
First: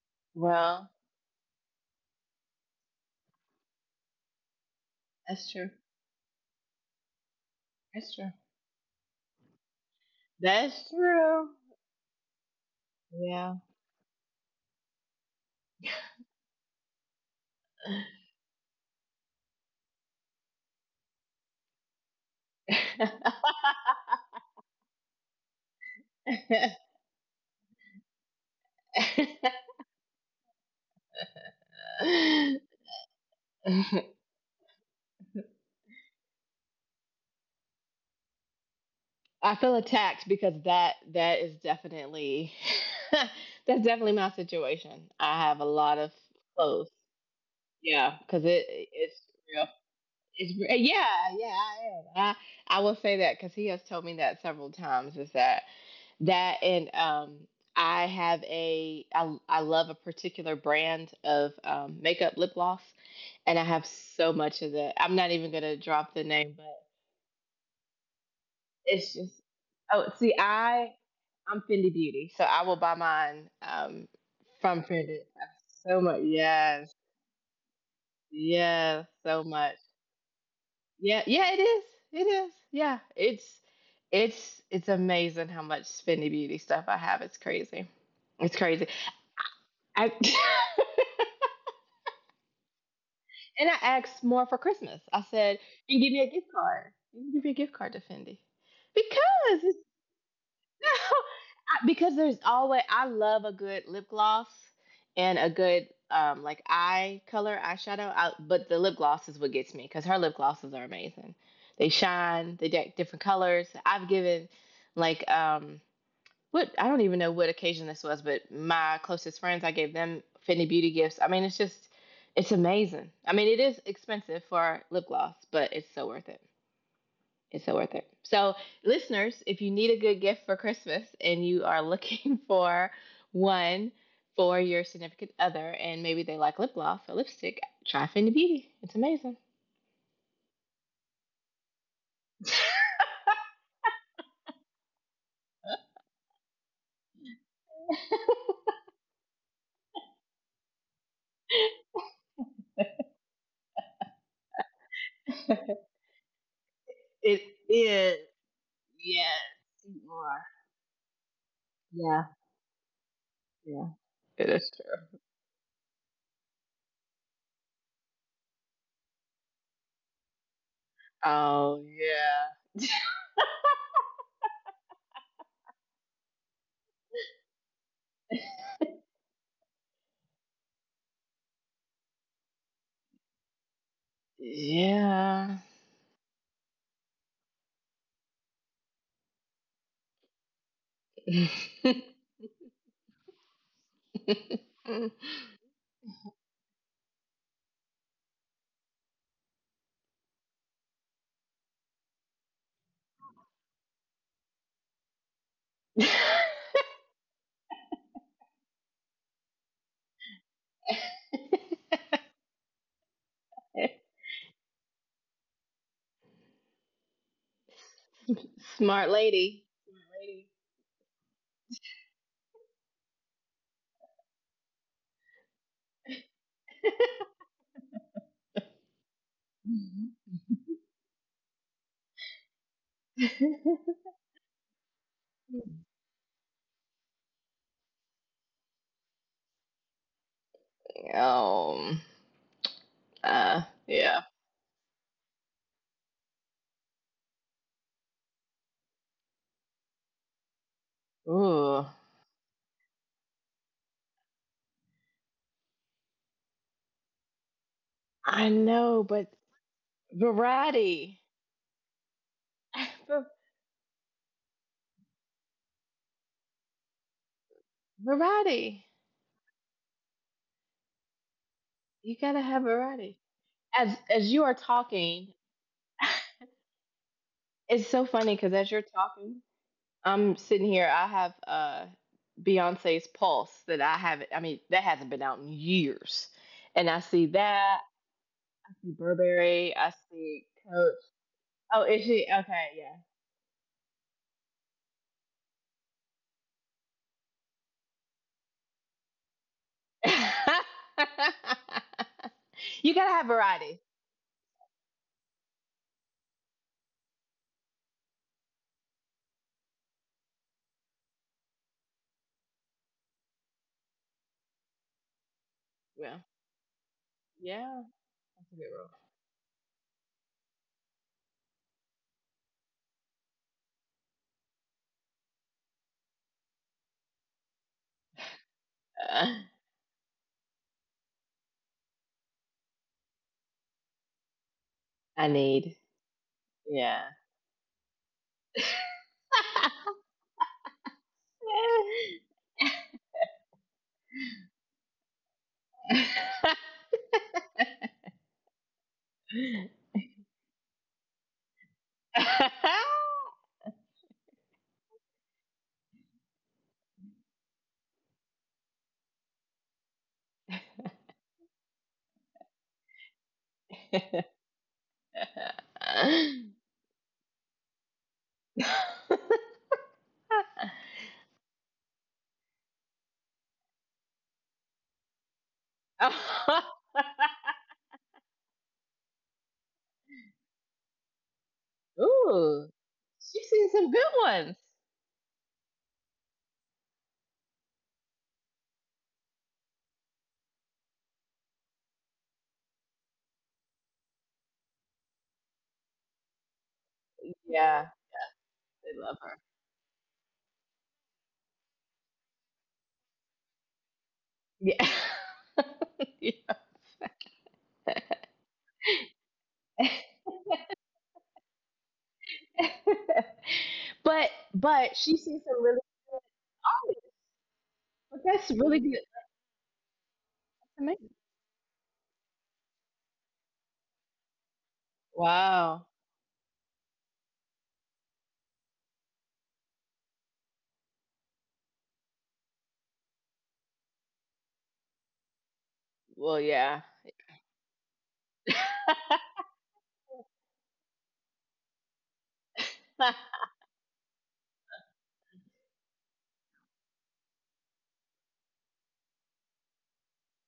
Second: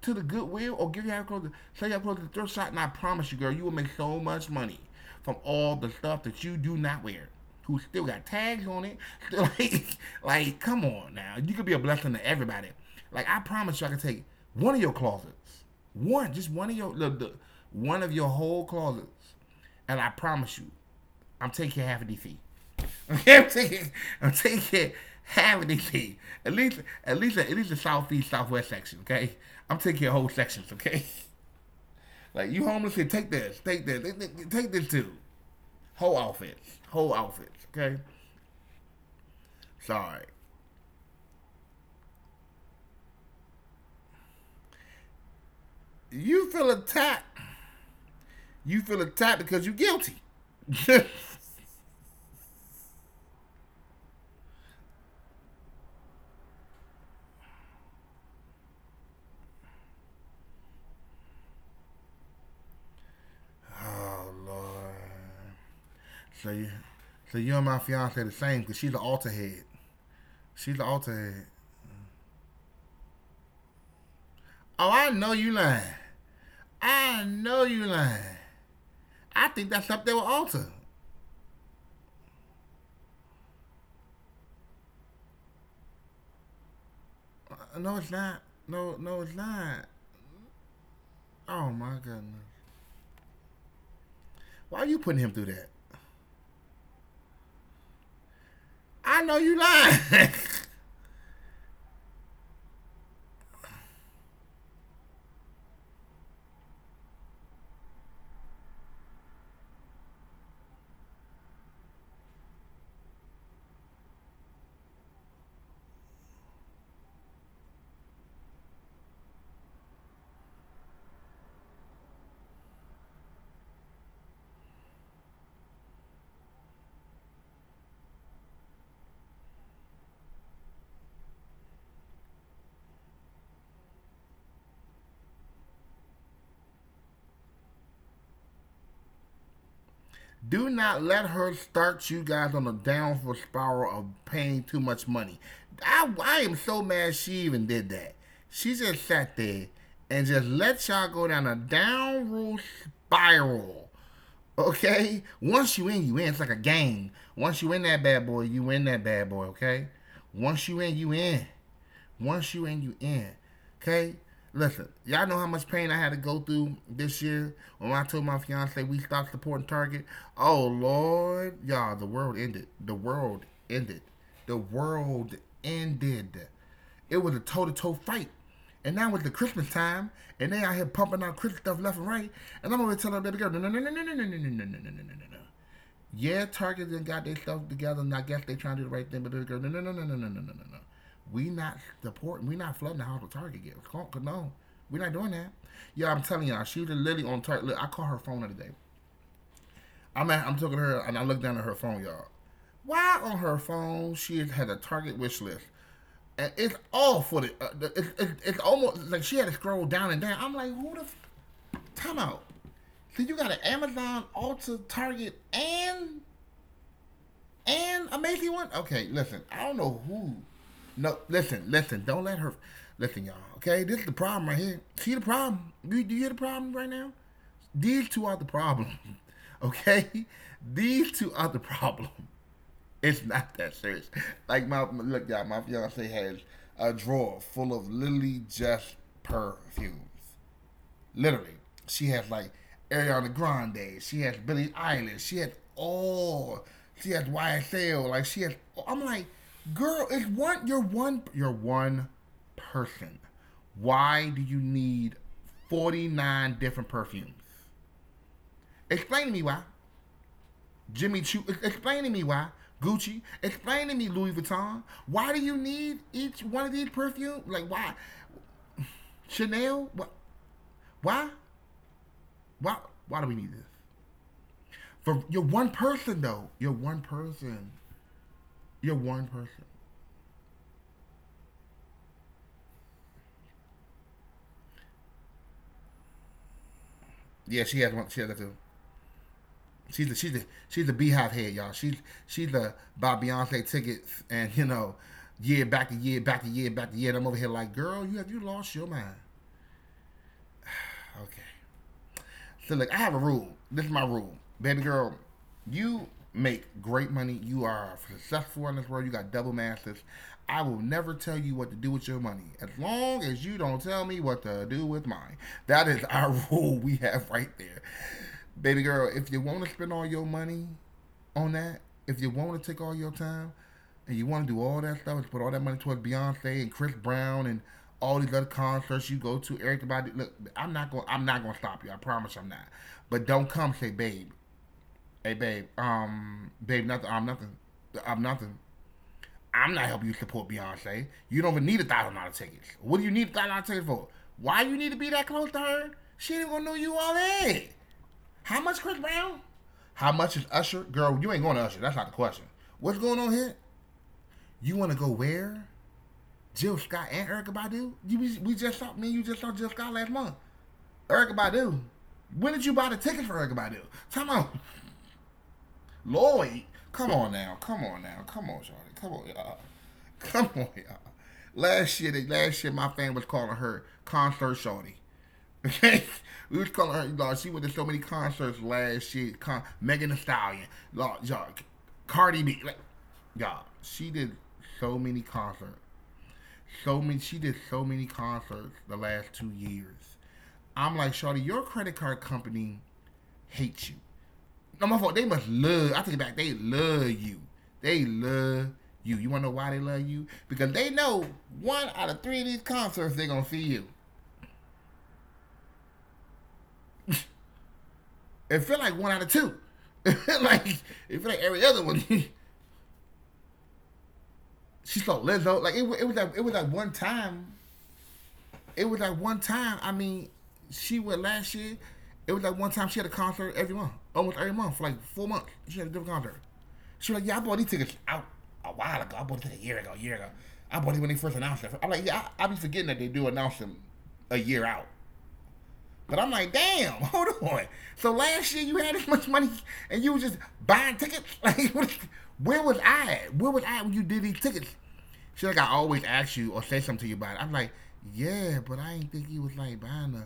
Speaker 1: to the Goodwill or
Speaker 2: Well,
Speaker 1: give your half clothes, sell your clothes to the thrift shop, and I promise you, girl, you will make so much money from
Speaker 2: that's
Speaker 1: all
Speaker 2: true.
Speaker 1: the stuff that you do not wear. Who still
Speaker 2: That's
Speaker 1: got
Speaker 2: true.
Speaker 1: tags on it? like, like, come
Speaker 2: That's
Speaker 1: on now, you
Speaker 2: true.
Speaker 1: could be a blessing to everybody. Like, I
Speaker 2: Yeah.
Speaker 1: promise you, I can take one of your closets, one, just one of your, one of your whole closets, and I promise you, I'm taking half of DC. Okay, I'm taking half of DC. At least the southeast southwest section. Okay, I'm taking whole sections. Okay, like you homeless here, take this, too. Whole outfits, whole outfits. Okay,
Speaker 2: I feel
Speaker 1: sorry.
Speaker 2: attacked because that is definitely that's definitely my situation. I have a lot of
Speaker 1: You feel
Speaker 2: clothes.
Speaker 1: attacked.
Speaker 2: Yeah, because
Speaker 1: You
Speaker 2: it
Speaker 1: feel attacked
Speaker 2: it's
Speaker 1: because you are guilty.
Speaker 2: It's, yeah, yeah, I am. I will say that because he has told me that several times is that that and I have a I love a particular brand of makeup lip gloss and I have
Speaker 1: Oh
Speaker 2: so much of
Speaker 1: lord.
Speaker 2: that. I'm not even gonna drop
Speaker 1: So
Speaker 2: the
Speaker 1: you,
Speaker 2: name, but
Speaker 1: so you and my fiance the same because she's an altar
Speaker 2: it's
Speaker 1: head.
Speaker 2: just oh, see,
Speaker 1: She's an altar
Speaker 2: I
Speaker 1: head.
Speaker 2: I'm Fendi Beauty, so I will buy mine
Speaker 1: Oh, I
Speaker 2: from
Speaker 1: know you
Speaker 2: Fendi.
Speaker 1: lying.
Speaker 2: So much,
Speaker 1: I
Speaker 2: yes,
Speaker 1: know you lying.
Speaker 2: yes,
Speaker 1: I think
Speaker 2: so
Speaker 1: that's
Speaker 2: much.
Speaker 1: up there with Alta.
Speaker 2: Yeah, yeah, it is. It is. Yeah. It's amazing how much spinny beauty stuff I have. It's
Speaker 1: No,
Speaker 2: crazy.
Speaker 1: it's not.
Speaker 2: It's crazy.
Speaker 1: No, No, it's not.
Speaker 2: I
Speaker 1: Oh my goodness.
Speaker 2: And I asked more for
Speaker 1: Why are
Speaker 2: Christmas.
Speaker 1: you
Speaker 2: I
Speaker 1: putting him through
Speaker 2: said,
Speaker 1: that?
Speaker 2: You can give me a gift card. You can give me a gift card to Fendi.
Speaker 1: I know
Speaker 2: Because
Speaker 1: you
Speaker 2: it's
Speaker 1: lying.
Speaker 2: No. Because there's always I love a good lip gloss and a good like eye color eyeshadow out, but the lip gloss is what gets me, because her lip glosses are amazing. They shine, they deck different colors. I've given like what I don't even know what occasion this was, but my closest friends, I gave them Fenty Beauty gifts. I mean, it's amazing. I mean, it is expensive for lip gloss, but it's so worth it. It's so worth it. So, listeners, if you need a good gift for Christmas and you are looking for one for your significant other, and maybe they like lip gloss or lipstick, try Fendi Beauty. It's amazing.
Speaker 1: Do not let her start you guys on a downward spiral of paying too much money. I am so mad she even did that. She just sat there and just let y'all go down a downward spiral. Okay? Once you in, you in. It's like a game. Once you
Speaker 2: It
Speaker 1: in that bad boy,
Speaker 2: is.
Speaker 1: you in that bad boy,
Speaker 2: Yes,
Speaker 1: okay?
Speaker 2: you
Speaker 1: Once
Speaker 2: are.
Speaker 1: you in, you in. Once
Speaker 2: Yeah,
Speaker 1: you in, you in. Okay?
Speaker 2: yeah. It
Speaker 1: Listen,
Speaker 2: is
Speaker 1: y'all know
Speaker 2: true.
Speaker 1: how much pain I had to go through this year when I told my fiance we stopped supporting Target. Oh Lord, y'all, the
Speaker 2: Oh,
Speaker 1: world ended. The
Speaker 2: yeah.
Speaker 1: world ended. The world ended. It was a toe-to-toe fight. And now it's the Christmas time, and they out here pumping out Christmas stuff left and right. And I'm over telling them girl, no, no, no, no, no, no, no, no, no, no, no, no, no, no, no, no.
Speaker 2: Yeah.
Speaker 1: Yeah, Target then got their stuff together, and I guess they trying to do the right thing. But they go, no, no, no, no, no, no, no, no, no, no. We not supporting. We not flooding the house with Target gifts. Come on, no, we not doing that. Yeah, I'm telling y'all, she was literally on Target. Look, I called her phone the other day. I'm talking to her, and I look down at her phone, y'all. Why on her phone she had a Target wish list? And it's all for the. It's Almost like she had to scroll down and down. I'm like, who the time out? So you got an Amazon, Ulta, Target, and amazing one. Okay,
Speaker 2: Smart
Speaker 1: listen, I don't
Speaker 2: lady.
Speaker 1: know
Speaker 2: Smart
Speaker 1: who.
Speaker 2: lady.
Speaker 1: No, listen, listen. Don't let her. Listen, y'all. Okay, this is the problem right here. See the problem? Do you hear the problem right now? These two are the problem. Okay, these two are the problem. It's not that serious. Like my look, y'all. My fiance has a drawer full of literally just perfumes.
Speaker 2: um.
Speaker 1: Literally, she has
Speaker 2: Uh.
Speaker 1: like
Speaker 2: Yeah.
Speaker 1: Ariana Grande, she has Billie Eilish, she has all, she has YSL, like she has. I'm like,
Speaker 2: Ooh.
Speaker 1: girl, it's one. You're one. You're one person. Why do you need 49 different perfumes?
Speaker 2: I know, but
Speaker 1: Explain to me why.
Speaker 2: variety,
Speaker 1: Jimmy Choo. Explain to me why. Gucci.
Speaker 2: Va-
Speaker 1: Explain to me Louis Vuitton. Why do you need each one of these perfumes? Like why?
Speaker 2: variety.
Speaker 1: Chanel. Why?
Speaker 2: You
Speaker 1: Why?
Speaker 2: gotta have
Speaker 1: Why do we need
Speaker 2: variety.
Speaker 1: this?
Speaker 2: As you are
Speaker 1: For you're one
Speaker 2: talking,
Speaker 1: person though. You're one person.
Speaker 2: it's so funny
Speaker 1: You're
Speaker 2: because as you're
Speaker 1: one person.
Speaker 2: talking, I'm sitting here. I have Beyonce's Pulse that I haven't. I mean, that hasn't been out in years, and I
Speaker 1: Yeah,
Speaker 2: see
Speaker 1: she has one.
Speaker 2: that.
Speaker 1: She has that
Speaker 2: I
Speaker 1: too.
Speaker 2: see
Speaker 1: She's
Speaker 2: Burberry.
Speaker 1: a,
Speaker 2: I
Speaker 1: she's a,
Speaker 2: see
Speaker 1: she's a beehive
Speaker 2: Coach.
Speaker 1: head, y'all.
Speaker 2: Oh, is
Speaker 1: She's
Speaker 2: she
Speaker 1: a
Speaker 2: okay?
Speaker 1: buy
Speaker 2: Yeah.
Speaker 1: Beyonce tickets and you know, year back to year, back to year, back to year. And I'm over here like, girl, you have you lost your mind. Okay.
Speaker 2: You gotta
Speaker 1: So
Speaker 2: have
Speaker 1: look, I have a
Speaker 2: variety.
Speaker 1: rule. This is my rule, baby girl. You make great money. You are successful in this world. You got double masters. I will never tell you what to do with your money as long as you don't tell me what to do with mine. That
Speaker 2: Yeah.
Speaker 1: is our rule we have right
Speaker 2: Yeah.
Speaker 1: there. Baby girl, if you want to spend all your money on that, if you want to take all your time and you want to do all that stuff and put all that money towards Beyonce and Chris Brown and all these other concerts you go
Speaker 2: Uh,
Speaker 1: to, everybody, look, I'm not going to stop you. I promise I'm not. But don't come say, babe, hey,
Speaker 2: I
Speaker 1: babe,
Speaker 2: need.
Speaker 1: babe, nothing,
Speaker 2: Yeah.
Speaker 1: I'm nothing. I'm not helping you support Beyonce. You don't even need $1,000 tickets. What do you need $1,000 tickets for? Why you need to be that close to her? She ain't gonna know you all that. How much Chris Brown? How much is Usher? Girl, you ain't going to Usher. That's not the question. What's going on here? You want to go where? Jill Scott and Erica Badu? We just saw, me and you just saw Jill Scott last month. Erica Badu. When did you buy the ticket for Erica Badu? Time out. Lloyd. Come on now. Come on now. Come on, Charlie. Come on, y'all. Come on, y'all. Last year, my fan was calling her concert shorty. Okay, we was calling her. Like, she went to so many concerts last year. Megan Thee Stallion, like, y'all, Cardi B, like,
Speaker 2: Ooh,
Speaker 1: y'all.
Speaker 2: she's seen
Speaker 1: She
Speaker 2: some good
Speaker 1: did
Speaker 2: ones.
Speaker 1: so many concerts. So many. She did so many concerts the last 2 years. I'm like, Shawty, your credit card company hates you. No, my fault. They must love. I take it back. They love you.
Speaker 2: Yeah,
Speaker 1: They love
Speaker 2: they
Speaker 1: you. You
Speaker 2: love
Speaker 1: wanna know
Speaker 2: her.
Speaker 1: why they love you? Because they know one out of three of these concerts they're gonna see you.
Speaker 2: Yeah. Yeah.
Speaker 1: It felt like one out of two. like it felt like every other one.
Speaker 2: but
Speaker 1: she
Speaker 2: but
Speaker 1: saw
Speaker 2: she's
Speaker 1: Lizzo.
Speaker 2: seen some really
Speaker 1: It was that. It was like one
Speaker 2: awesome
Speaker 1: time.
Speaker 2: But that's
Speaker 1: It was
Speaker 2: really
Speaker 1: like
Speaker 2: good.
Speaker 1: one time. I mean, she
Speaker 2: That's
Speaker 1: went
Speaker 2: amazing.
Speaker 1: last year. It was like one time she had a concert every month, almost every month for like 4 months. She had a
Speaker 2: Wow.
Speaker 1: different concert. She was like, "Yeah, I bought these tickets out a while ago. I bought these a year ago, a year ago. I bought these when they first announced it." I'm like, "Yeah, I be forgetting that they do announce them a year out." But I'm
Speaker 2: Well,
Speaker 1: like,
Speaker 2: yeah.
Speaker 1: damn, hold on. So last year you had this much money and you was just buying tickets? Like, what, where was I at? Where was I at when you did these tickets? She's like, I always ask you or say something to you about it. I'm like, yeah, but I ain't think you was like buying the.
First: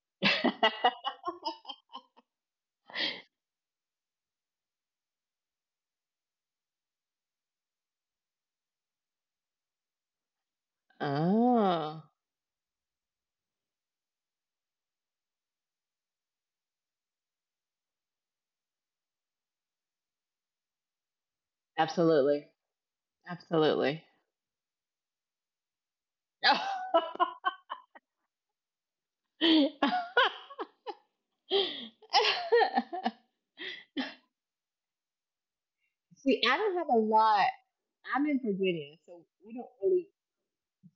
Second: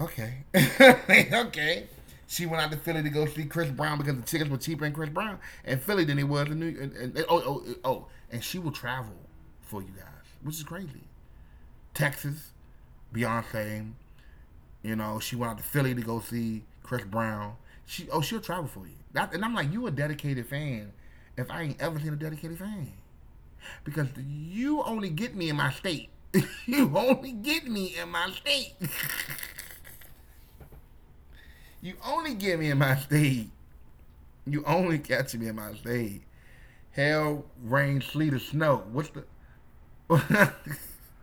Speaker 1: Okay. okay. She went out to Philly to go see Chris Brown because the tickets were cheaper in Chris Brown and Philly than it was in New York. Oh, oh, oh. And she will travel for you guys, which is crazy.
Speaker 2: Oh,
Speaker 1: Texas, Beyonce, you know, she went out to Philly to go see Chris Brown. She'll travel for you. That, and I'm like, you a dedicated fan. If I ain't ever seen a dedicated
Speaker 2: absolutely.
Speaker 1: fan, because
Speaker 2: Absolutely.
Speaker 1: you only get me in my state. you only get me in my state.
Speaker 2: See,
Speaker 1: You only get me in my state. You only catch me in my state.
Speaker 2: I don't have a
Speaker 1: Hell,
Speaker 2: lot.
Speaker 1: rain, sleet, or
Speaker 2: I'm in
Speaker 1: snow. What's
Speaker 2: Virginia, so we don't really.
Speaker 1: the?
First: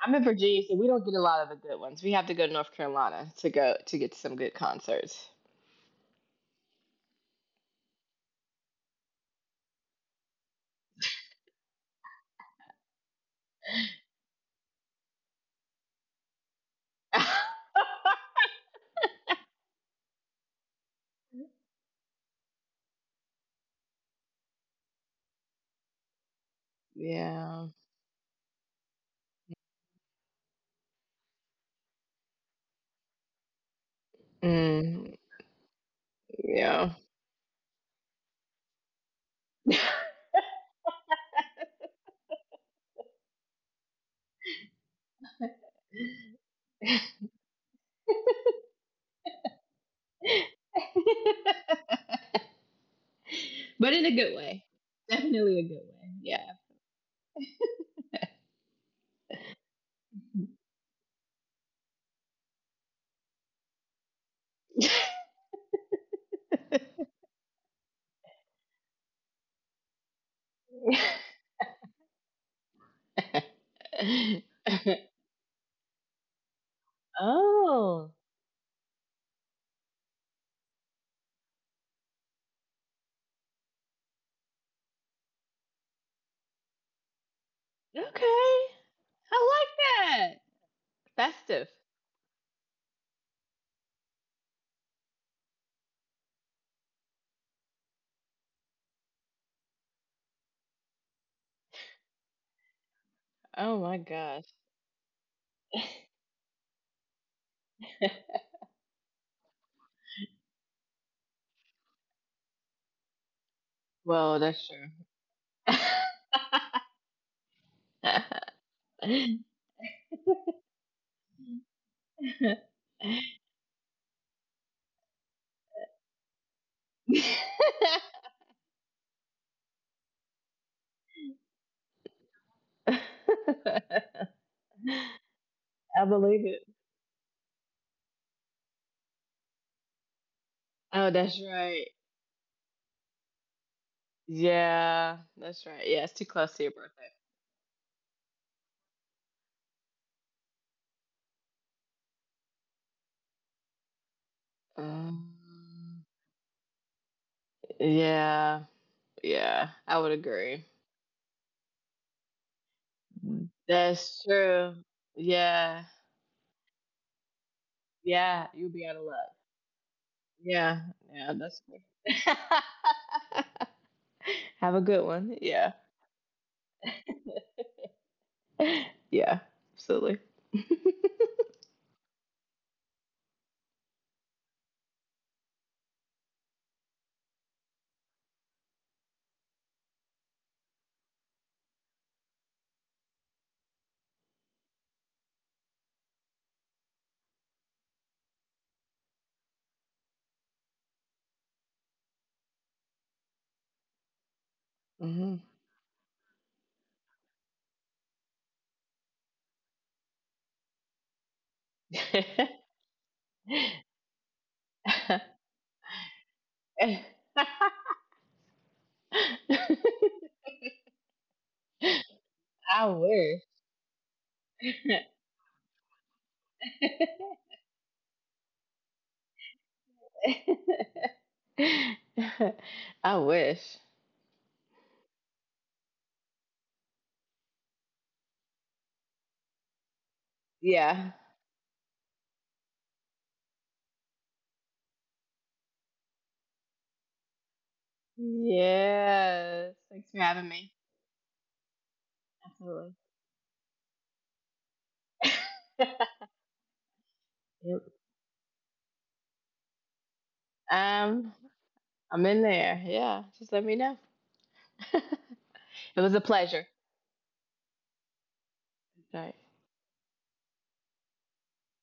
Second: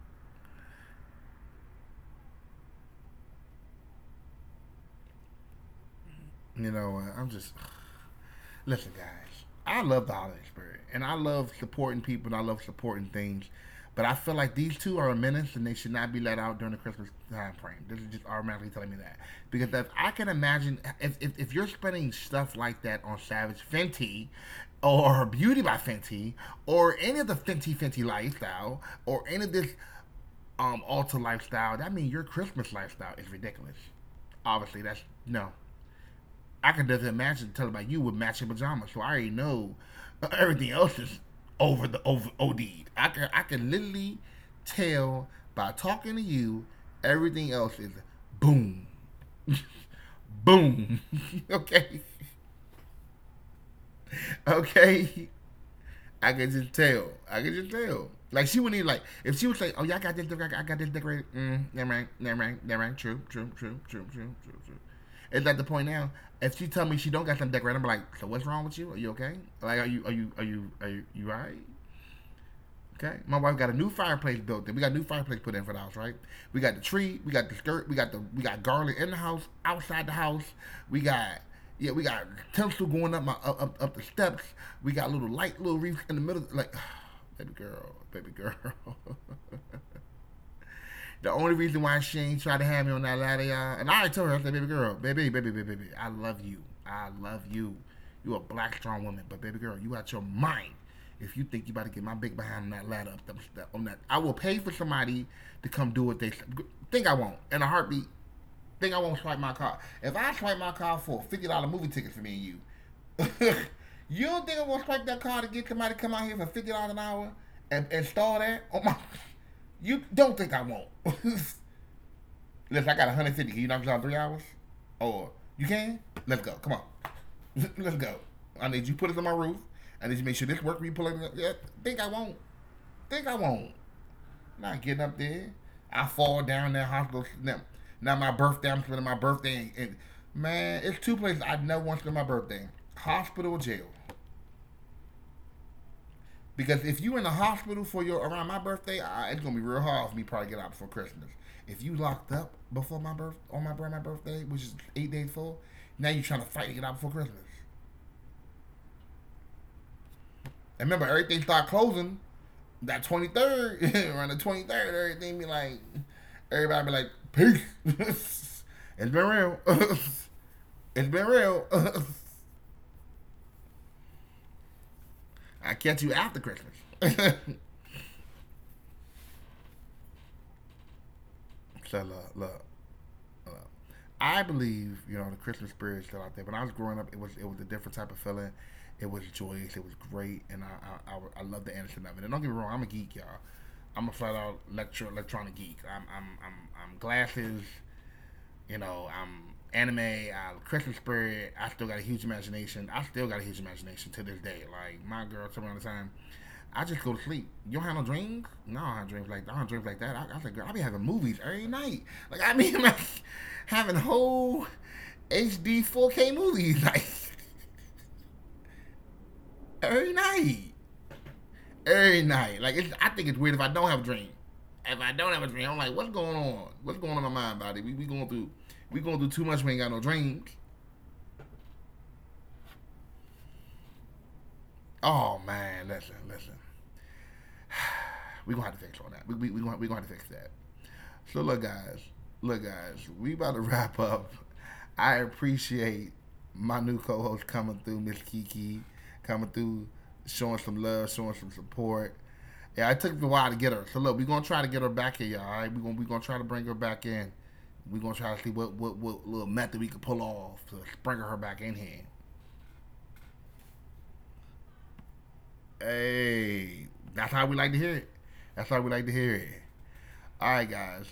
Speaker 2: I'm in Virginia, so we don't get a lot of the good ones. We have to go to North Carolina to go to get some good concerts.
Speaker 1: you know, I'm just. Listen, guys, I love the holiday spirit, and I love supporting people, and I love supporting things. But I feel like these two are a menace, and they should not be let out during the Christmas time frame. This is just automatically telling me that because if I can imagine if you're spending stuff like that on Savage Fenty, or Beauty by Fenty, or any of the
Speaker 2: Yeah.
Speaker 1: Fenty lifestyle, or any of this alter lifestyle, that means your Christmas lifestyle is ridiculous. Obviously, that's
Speaker 2: Mm,
Speaker 1: no, I
Speaker 2: yeah.
Speaker 1: can just imagine telling about you with matching pajamas. So I already know everything else is over the over od I can literally tell by talking to you everything else is boom, boom. Okay,
Speaker 2: But in a good way. Definitely a good
Speaker 1: okay.
Speaker 2: way. Yeah.
Speaker 1: I could just tell. I could just tell. Like she wouldn't even like if she was like, "Oh yeah, I got this decorated. I got this decorated." Mm, never mind. Never mind. Never mind. True. True. True. True. True. True. True. It's at the point now. If she tell me she don't got something decorated, I'm like, "So what's wrong with you? Are you okay? Like, are you all right?" Okay, my wife got a new fireplace built in. We got a new fireplace put in for the house, right? We got the
Speaker 2: Oh,
Speaker 1: tree, we got the skirt, we got garland in the house, outside the house. We got yeah, we got tinsel going up up the steps. We got a little light, little wreath in the middle. Like, baby girl,
Speaker 2: okay.
Speaker 1: baby girl.
Speaker 2: I like that. Festive.
Speaker 1: The only reason why she ain't tried to have me on that ladder, y'all, and I already told her, I said, baby girl, I love you. I love you. You a black strong woman, but baby girl, you out your mind. If you think you about to get my big behind on that ladder up them,
Speaker 2: Oh
Speaker 1: on
Speaker 2: my
Speaker 1: that, I
Speaker 2: gosh.
Speaker 1: will pay for somebody to come do what they think I won't in a heartbeat think I won't swipe my card. If I swipe my card for a $50 movie ticket for me and you, you
Speaker 2: Well,
Speaker 1: don't think I'm
Speaker 2: that's
Speaker 1: gonna
Speaker 2: true.
Speaker 1: swipe that card to get
Speaker 2: I
Speaker 1: somebody to come out here for $50 an hour and stall that? Oh my! You don't think I won't? Listen, I got $150. Can you knock this out in 3 hours? Or you can? Let's go. Come on. Let's go. I need you to put it on my roof. I need you to make sure this work. We pull it. Yeah, think I won't. Think I won't. I'm not getting up there. I fall
Speaker 2: believe
Speaker 1: down
Speaker 2: it.
Speaker 1: that hospital. Now my birthday, I'm spending my birthday. And, man, it's two
Speaker 2: Oh,
Speaker 1: places I
Speaker 2: that's
Speaker 1: never want to
Speaker 2: right.
Speaker 1: spend my birthday: hospital, or jail.
Speaker 2: Yeah, that's right. Yeah, it's too close
Speaker 1: Because
Speaker 2: to your
Speaker 1: if you in the
Speaker 2: birthday.
Speaker 1: hospital for your around my birthday, it's gonna be real hard for me probably get out before Christmas. If you locked up before my birthday, which is 8 days
Speaker 2: Um,
Speaker 1: full, now you're trying to fight to get out before Christmas.
Speaker 2: yeah, yeah, I would agree.
Speaker 1: And remember, everything start closing that 23rd, around the
Speaker 2: That's
Speaker 1: 23rd,
Speaker 2: true.
Speaker 1: everything be like,
Speaker 2: Yeah.
Speaker 1: everybody be like, peace.
Speaker 2: Yeah. You'll be
Speaker 1: it's
Speaker 2: out of
Speaker 1: been
Speaker 2: luck.
Speaker 1: real.
Speaker 2: Yeah.
Speaker 1: it's been
Speaker 2: Yeah.
Speaker 1: real.
Speaker 2: That's true. Have a good one.
Speaker 1: I
Speaker 2: Yeah.
Speaker 1: catch you after Christmas.
Speaker 2: Yeah. Absolutely.
Speaker 1: So look, look, look. I believe you know the Christmas spirit is still out there. When I was growing up, it was a different type of feeling. It was joyous. It was great, and I love the innocent of it. And don't get me wrong, I'm a geek, y'all. I'm a flat out electronic geek. I'm glasses. You know, I'm anime, I love Christmas spirit. I still got a huge imagination. I still got a huge imagination to this day. Like my girl,
Speaker 2: Hmm.
Speaker 1: some of the time, I just go to sleep. You don't have no dreams? No, I don't have dreams like I don't have dreams like that. I was like, girl, I be having movies every night. Like I mean, like having whole HD 4K movies like every night, every night. Like it's,
Speaker 2: I
Speaker 1: I think it's weird if
Speaker 2: wish.
Speaker 1: I don't have a dream. If I don't have a dream, I'm like, what's going on? What's going on in my mind, body? We going through too much. We ain't got no dreams.
Speaker 2: I wish.
Speaker 1: Oh man, listen, listen. We gonna have to fix on that. We gonna have to fix that.
Speaker 2: Yeah.
Speaker 1: So look, guys, look, guys. We about to wrap up. I appreciate my new co-host coming through, Miss Kiki, coming through,
Speaker 2: Yes. Thanks for
Speaker 1: showing some
Speaker 2: having me.
Speaker 1: love, showing some support. Yeah, it took a
Speaker 2: Absolutely.
Speaker 1: while to get her. So look, we gonna try to get her back in, y'all. All right, we gonna try to bring her back in. We gonna
Speaker 2: Yep.
Speaker 1: try to see what little method we can pull off to bring her
Speaker 2: Um,
Speaker 1: back in here.
Speaker 2: I'm in there. Yeah. Just let me know. It was a pleasure.
Speaker 1: Hey, that's how we like to hear it.
Speaker 2: Right.
Speaker 1: That's how we like to hear it. All right, guys.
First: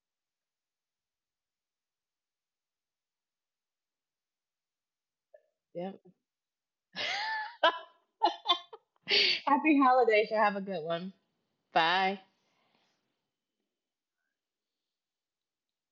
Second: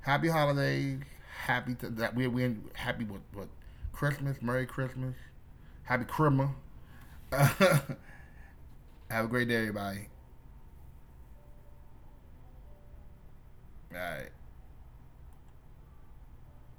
Speaker 1: Happy holidays. Happy th- that we happy with what Christmas. Merry Christmas. Happy
Speaker 2: Yep.
Speaker 1: Christmas. Have a great day,
Speaker 2: Happy
Speaker 1: everybody.
Speaker 2: holidays. You have a good one. Bye.
Speaker 1: All right.